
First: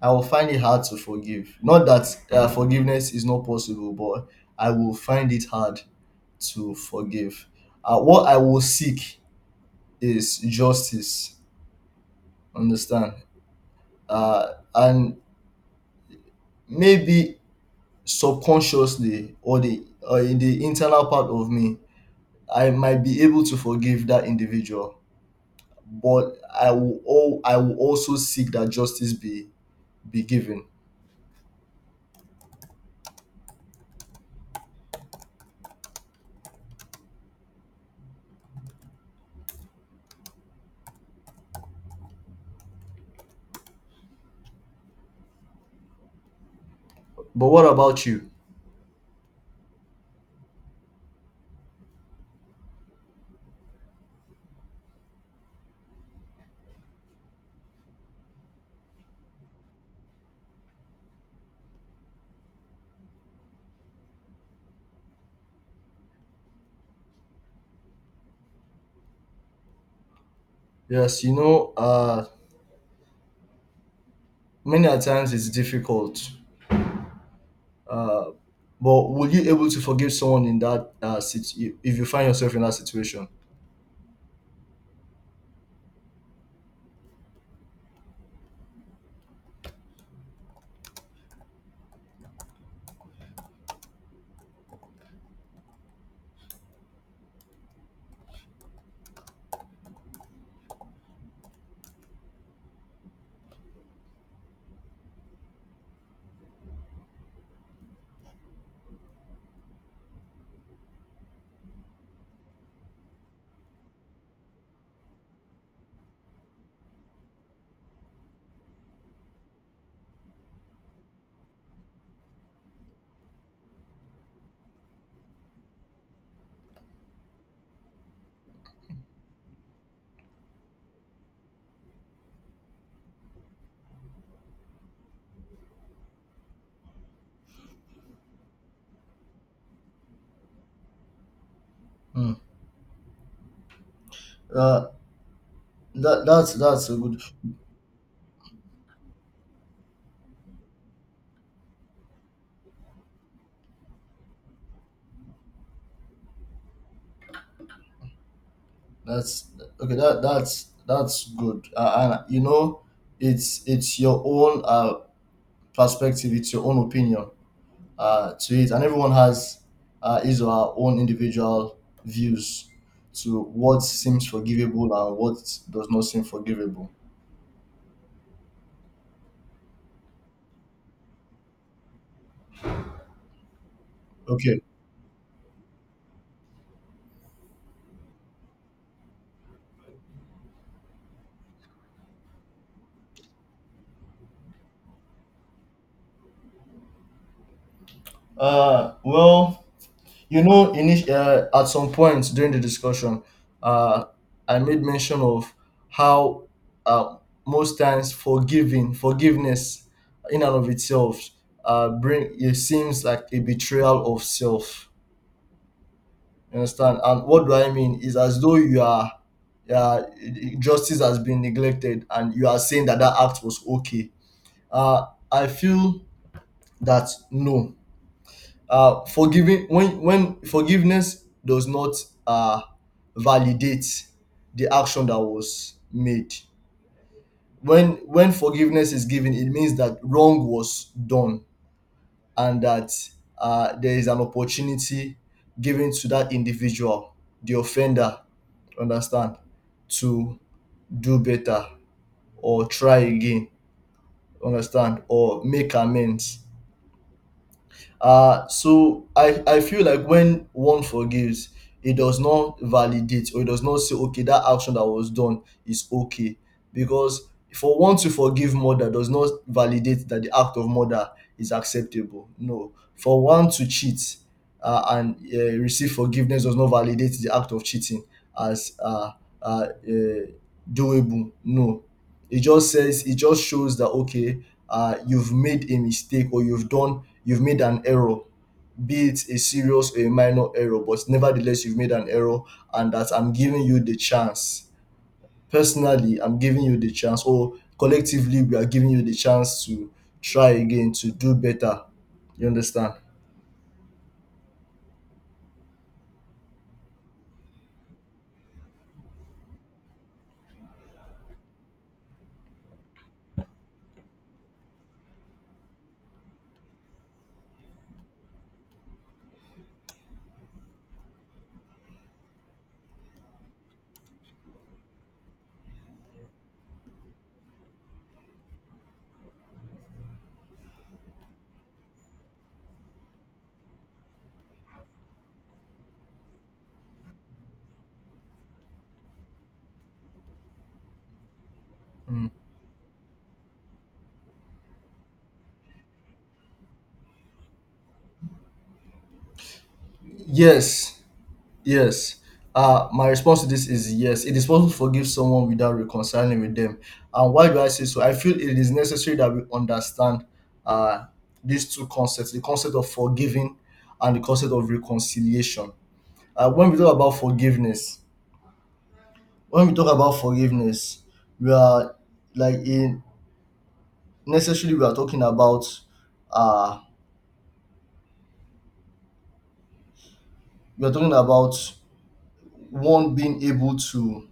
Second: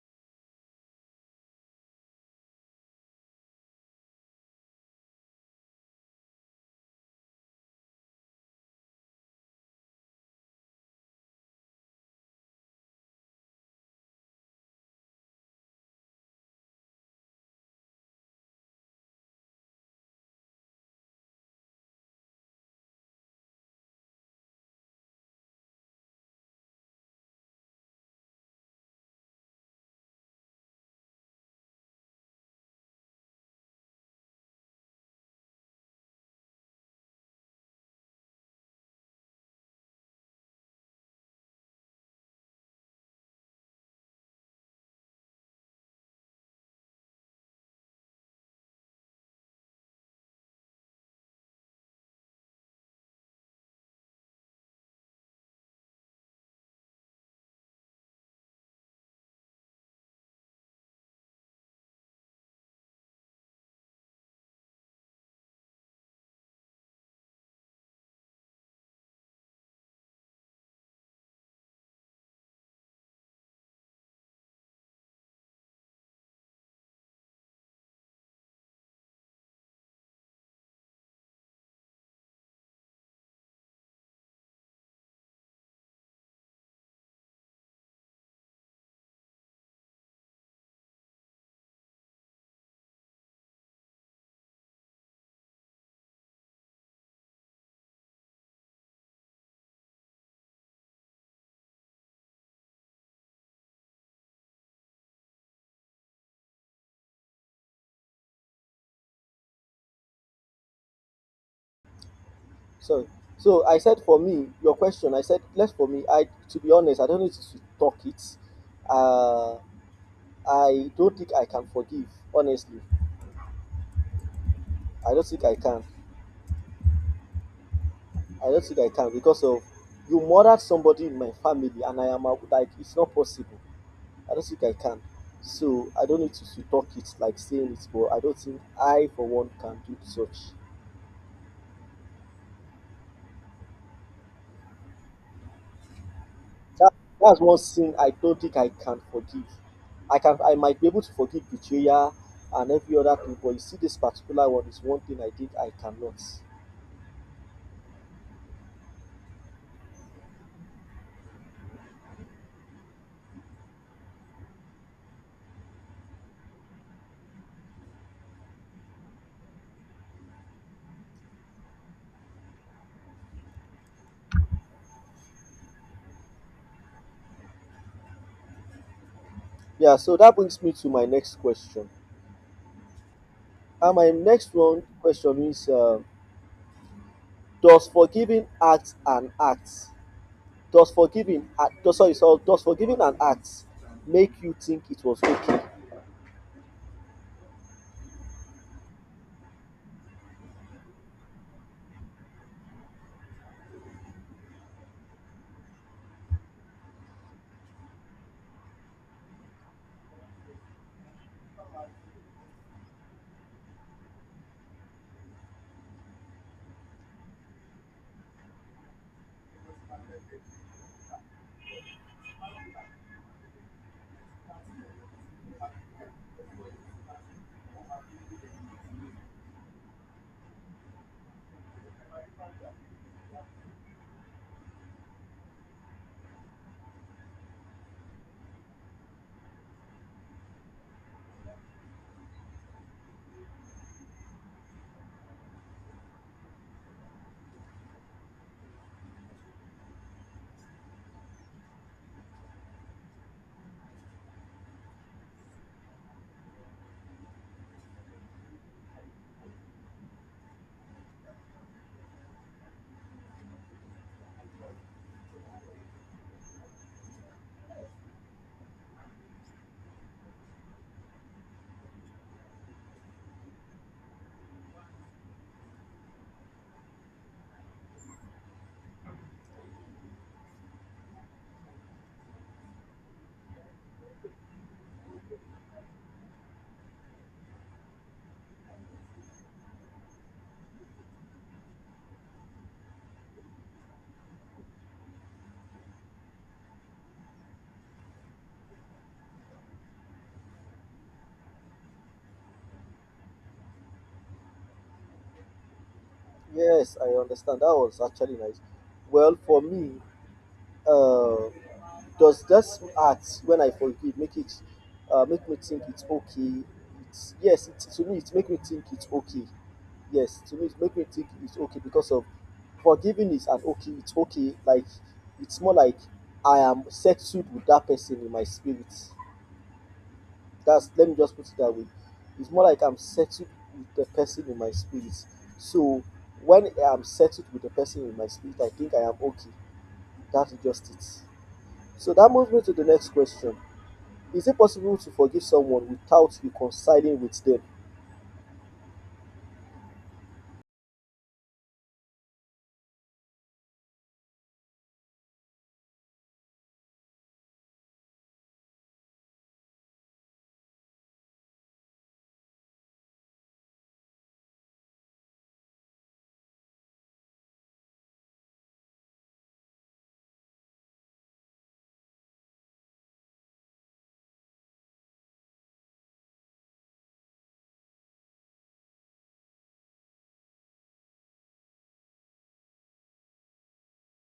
Speaker 2: I will find it hard to forgive. Not that forgiveness is not possible, but I will find it hard to forgive. What I will seek is justice. Understand? Uh, and maybe subconsciously, or the or in the internal part of me, I might be able to forgive that individual, but I will also seek that justice be given. But what about you? Yes, you know, many a times it's difficult, uh, but will you able to forgive someone in that situ- if you find yourself in that situation?
Speaker 1: So, so I said for me, your question. I said less for me. I, to be honest, I don't need to talk it. Uh, I don't think I can forgive. Honestly, I don't think I can. I don't think I can because of you murdered somebody in my family, and I am like it's not possible. I don't think I can. So I don't need to talk it like saying it, but I don't think I for one can do such.
Speaker 2: Hmm. Uh, that's
Speaker 1: That,
Speaker 2: a good
Speaker 1: that's one thing I don't think I can forgive. I can I might be able to forgive betrayal and every other thing, but you see this particular one is one thing I think I cannot.
Speaker 2: that's okay that's good, and you know it's your own perspective, it's your own opinion to it, and everyone has his or her own individual views to what seems forgivable and what does not seem forgivable.
Speaker 1: Yeah, so that brings me to my next question. And my next
Speaker 2: Okay.
Speaker 1: one question is does forgiving act an act? Does forgiving, sorry, so does forgiving an act make you think it was okay?
Speaker 2: Well, you know, at some point during the discussion, uh, I made mention of how, uh, most times forgiving, forgiveness in and of itself, bring it seems like a betrayal of self. You understand? And what do I mean? Is as though you are, uh, justice has been neglected, and you are saying that that act was okay. Uh, I feel that no. Forgiving, when forgiveness does not, uh, validate the action that was made. When forgiveness is given, it means that wrong was done, and that, there is an opportunity given to that individual, the offender, understand, to do better or try again, understand, or make amends. So I feel like when one forgives, it does not validate, or it does not say, okay, that action that was done is okay. Because for one to forgive murder does not validate that the act of murder is acceptable. No. For one to cheat, and receive forgiveness does not validate the act of cheating as, uh, uh, doable. No. It just says, it just shows that, okay, you've made a mistake, or you've done, you've made an error, be it a serious or a minor error, but nevertheless you've made an error, and that I'm giving you the chance, personally I'm giving you the chance, or collectively we are giving you the chance to try again, to do better, you understand?
Speaker 1: Yes, I understand. That was actually nice. Well, for me, uh, does this act when I forgive make it make me think it's okay? It's yes, it, to me it make me think it's okay. Yes, to me it make me think it's okay because of forgiving is an okay. It's okay. Like it's more like I am settled with that person in my spirit. That's let me just put it that way. It's more like I'm settled with the person in my spirit. So when I'm settled with the person in my spirit, I think I am okay. That's just it. So that moves me to the next question. Is it possible to forgive someone without reconciling with them?
Speaker 2: Yes. Yes. My response to this is yes. It is possible to forgive someone without reconciling with them. And why do I say so? I feel it is necessary that we understand, uh, these two concepts, the concept of forgiving and the concept of reconciliation. When we talk about forgiveness, when we talk about forgiveness, we are, like in, necessarily we are talking about, uh we are talking about one being able to,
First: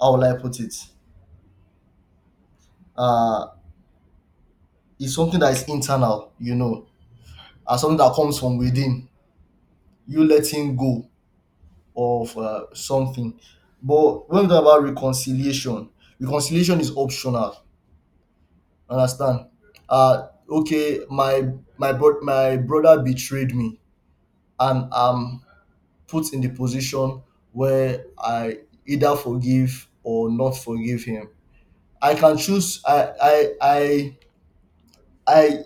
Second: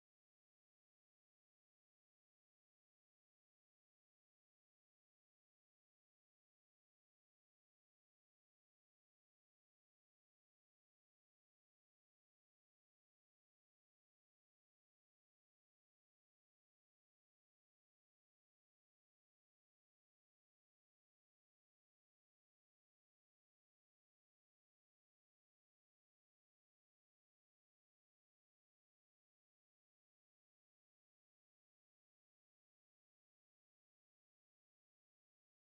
Speaker 2: how will I put it? Uh it's something that is internal, you know, as something that comes from within, you letting go of something. But when we talk about reconciliation, reconciliation is optional. Understand? Okay, my my brother betrayed me, and I'm put in the position where I either forgive or not forgive him. I can choose. I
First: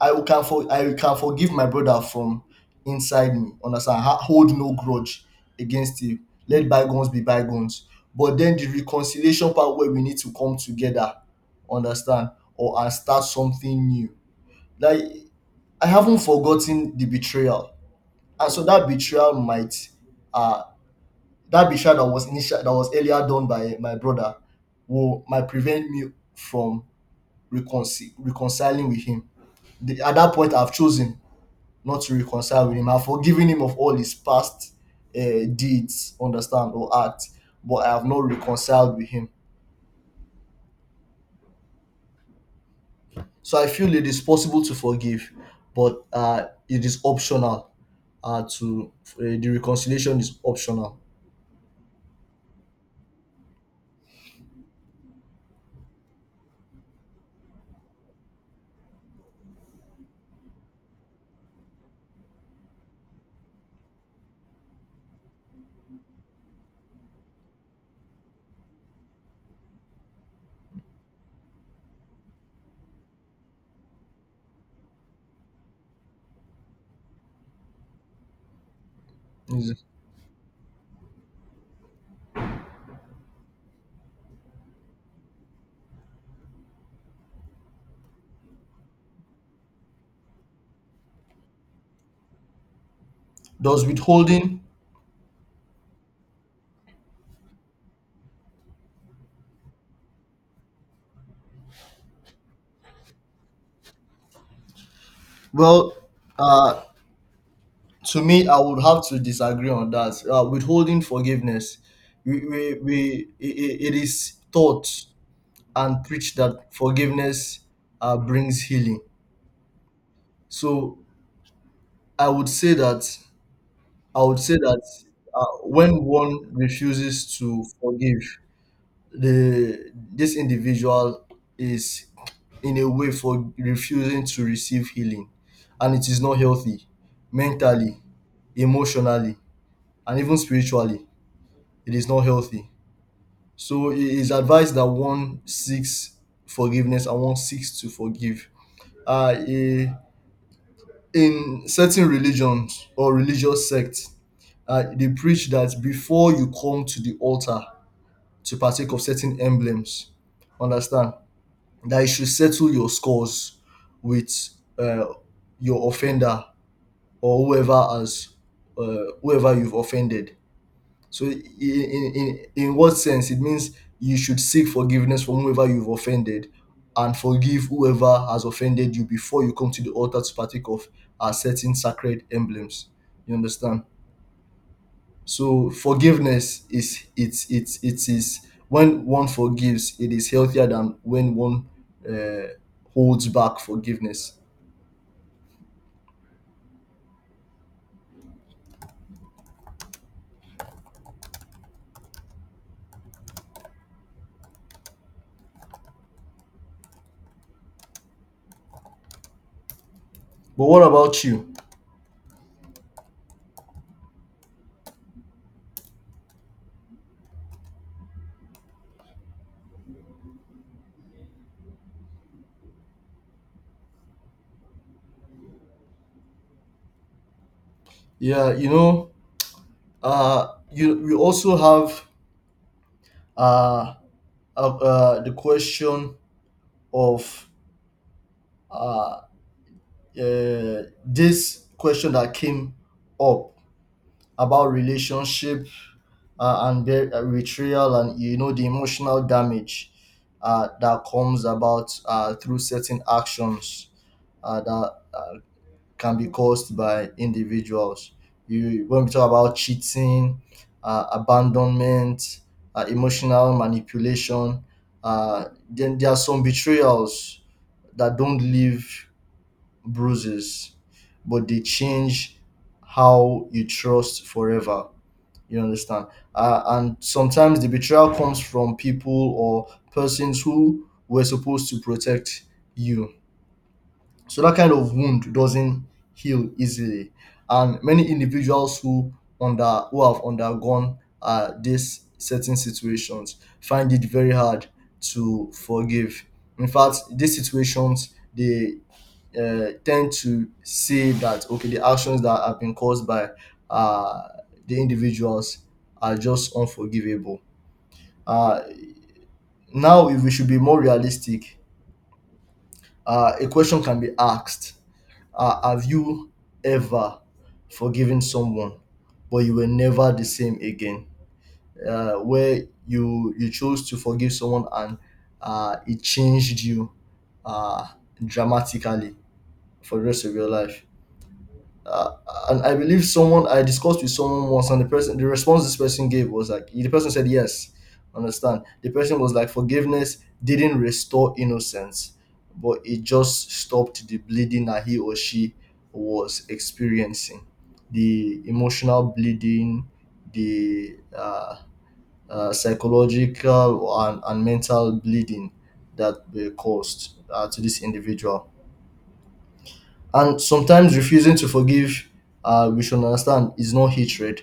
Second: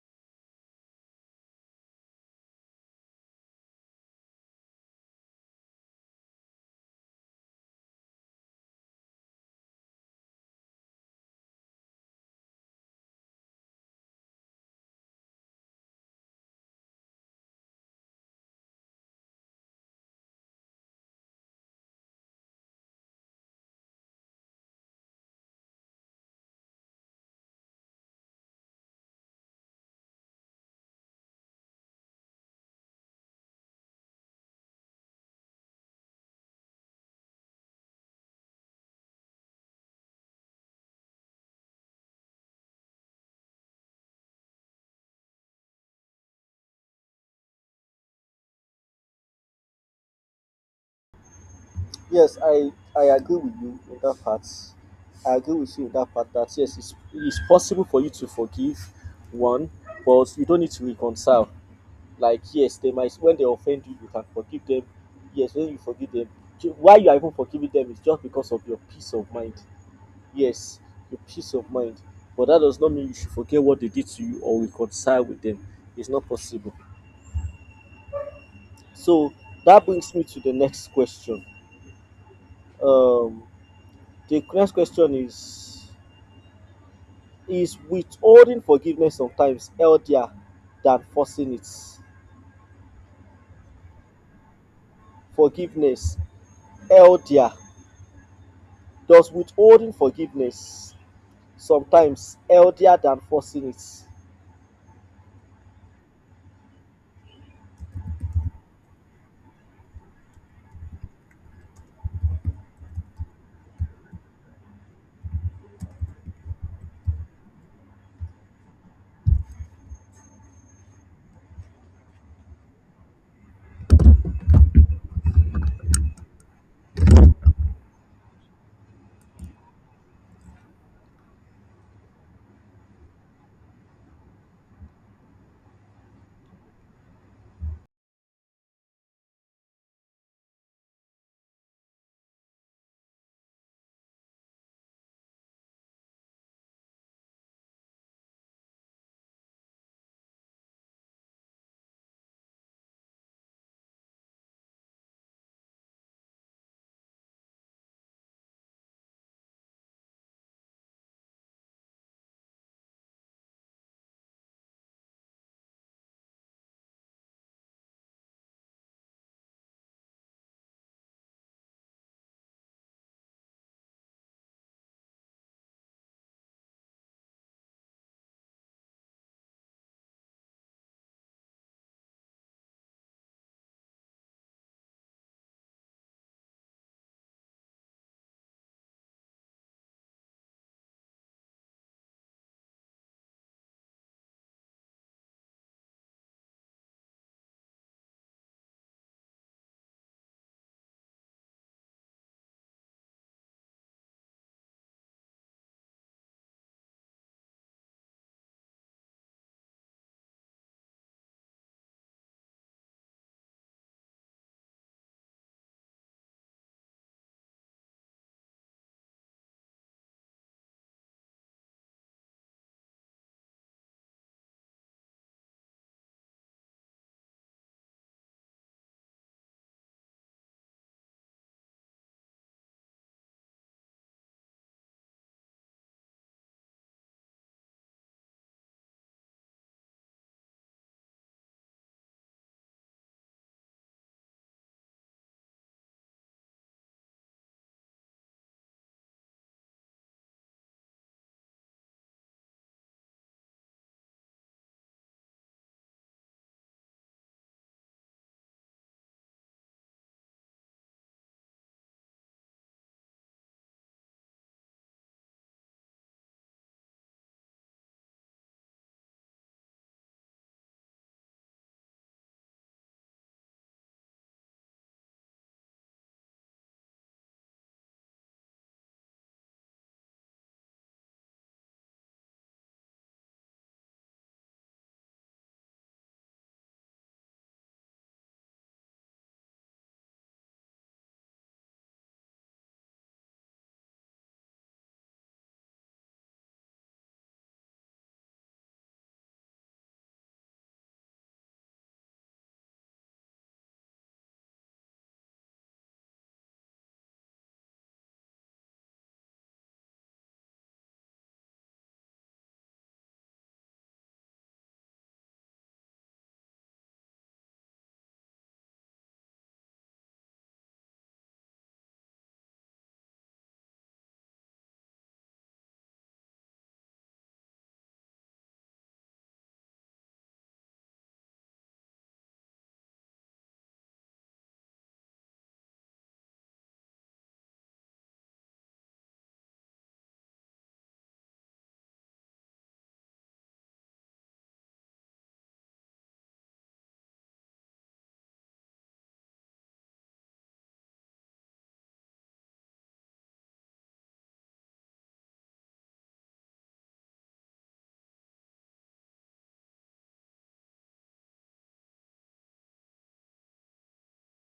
Speaker 2: I can for I can forgive my brother from inside me. Understand? Hold no grudge against him. Let bygones be bygones. But then the reconciliation part, where we need to come together, understand, or and start something new. Like, I haven't forgotten the betrayal, and so that betrayal might, uh, that betrayal that was initial, that was earlier done by my brother, will might prevent me from reconciling with him. The, at that point, I've chosen not to reconcile with him. I've forgiven him of all his past uh, deeds, understand, or acts, but I have not reconciled with him. So I feel it is possible to forgive, but it is optional. To the reconciliation is optional.
Speaker 1: Yes, I agree with you in that part. I agree with you in that part that yes, it's possible for you to forgive one, but you don't need to reconcile. Like, yes, they might when they offend you, you can forgive them. Yes, when you forgive them, why you are even forgiving them is just because of your peace of mind. Yes, your peace of mind. But that does not mean you should forget what they did to you or reconcile with them. It's not possible. So
Speaker 2: Is-
Speaker 1: that brings me to the next question. The next question is withholding forgiveness sometimes healthier than forcing it?
Speaker 2: Does withholding?
Speaker 1: Forgiveness healthier. Does withholding forgiveness sometimes healthier than forcing it?
Speaker 2: Well, uh, to me, I would have to disagree on that. Withholding forgiveness, we, we, we it is taught and preached that forgiveness, brings healing. So I would say that, I would say that when one refuses to forgive, the this individual is in a way for refusing to receive healing, and it is not healthy mentally, emotionally, and even spiritually. It is not healthy. So it is advised that one seeks forgiveness and one seeks to forgive. Uh, eh, in certain religions or religious sects, they preach that before you come to the altar to partake of certain emblems, understand, that you should settle your scores with, uh, your offender, or whoever has, whoever you've offended. So in what sense? It means you should seek forgiveness from whoever you've offended, and forgive whoever has offended you before you come to the altar to partake of certain sacred emblems. You understand? So forgiveness is, it's it is, when one forgives, it is healthier than when one, uh, holds back forgiveness. But what about you? Yeah, you know, you we also have uh, the question of, uh, this question that came up about relationship, and their betrayal, and you know the emotional damage that comes about through certain actions that can be caused by individuals. You when we talk about cheating, abandonment, emotional manipulation, then there are some betrayals that don't leave bruises, but they change how you trust forever. You understand? And sometimes the betrayal comes from people or persons who were supposed to protect you. So that kind of wound doesn't heal easily. And many individuals who under who have undergone these certain situations find it very hard to forgive. In fact, these situations, they tend to say that okay, the actions that have been caused by, uh, the individuals, are just unforgivable. uh, Now if we should be more realistic, a question can be asked, have you ever forgiven someone but you were never the same again? Where you chose to forgive someone and it changed you, uh, dramatically, for the rest of your life. uh, and I believe someone, I discussed with someone once, and the person, the response this person gave was like, the person said yes, understand. The person was like, forgiveness didn't restore innocence, but it just stopped the bleeding that he or she was experiencing, the emotional bleeding, the psychological and, mental bleeding that were caused to this individual. And sometimes refusing to forgive, we should understand, is not hatred,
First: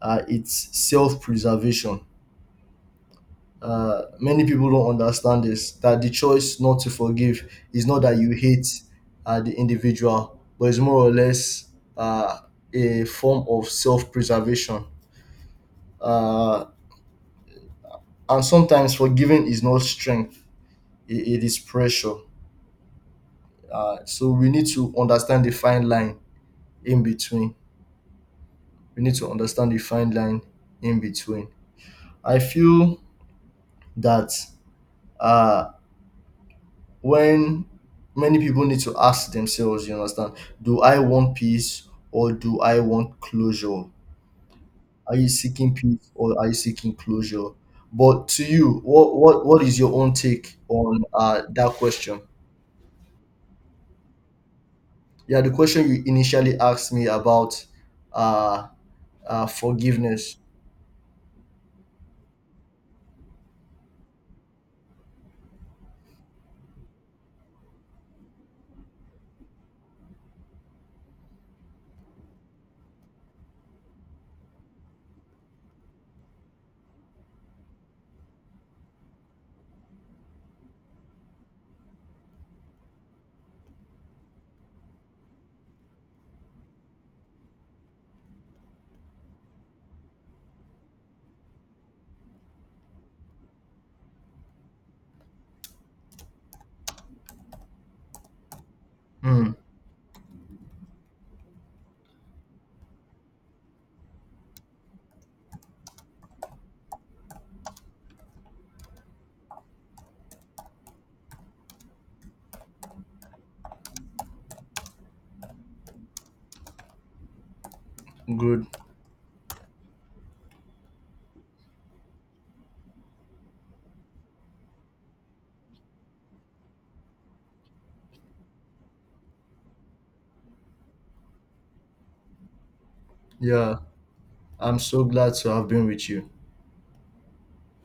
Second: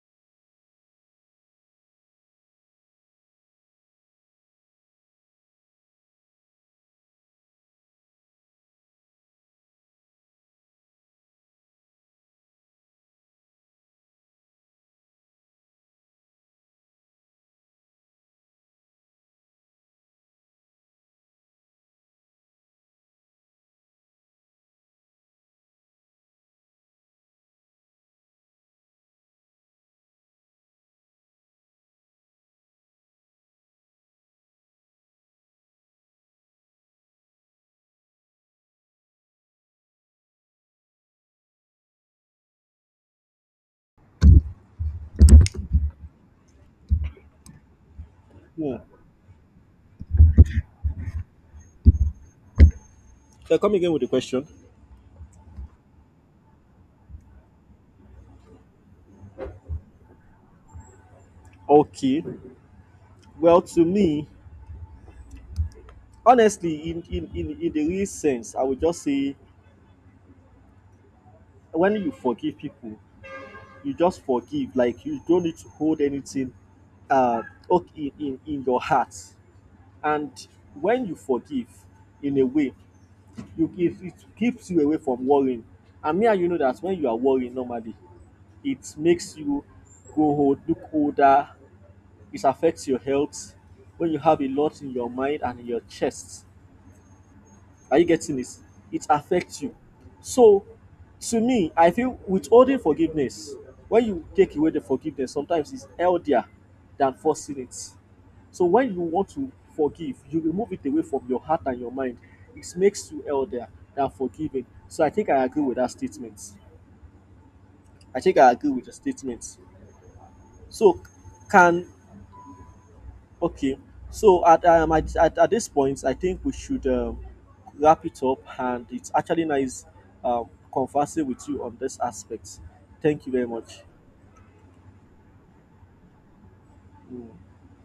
Speaker 2: it's self preservation. Many people don't understand this, that the choice not to forgive is not that you hate the individual, but it's more or less uh, a form of self preservation. Uh, and sometimes forgiving is not strength, it is pressure. So we need to understand the fine line in between. We need to understand the fine line in between. I feel that uh, when many people need to ask themselves, you understand, do I want peace or do I want closure? Are you seeking peace or are you seeking closure? But to
Speaker 1: Hmm.
Speaker 2: you, what is your own take on that question?
Speaker 1: So come again with the question.
Speaker 2: Yeah, the question you initially asked me about uh, forgiveness.
Speaker 1: Okay. Well, to me, honestly, in the real sense, I would just say when you forgive people, you just forgive. Like you don't need to hold anything uh okay, in your heart. And when you forgive in a way, you give it keeps you away from worrying. And me and you know that when you are worrying normally, it makes you go old, look older. It affects your health when you have a lot in your mind and in your chest. Are you getting this? It
Speaker 2: Hmm,
Speaker 1: affects you. So, to me, I feel withholding forgiveness, when you take away the forgiveness, sometimes it's healthier than forcing it. So, when you want to forgive, you remove it away from your heart and your mind. It makes you elder than forgiving. So, I think I agree with that statement. I think I
Speaker 2: good.
Speaker 1: agree with the statement. So, can okay, so at, at this point, I think we should wrap it up, and it's actually nice um, conversing with you on this aspect. Thank you very
Speaker 2: Yeah,
Speaker 1: much.
Speaker 2: I'm so glad to have been with you.
Speaker 1: Mm.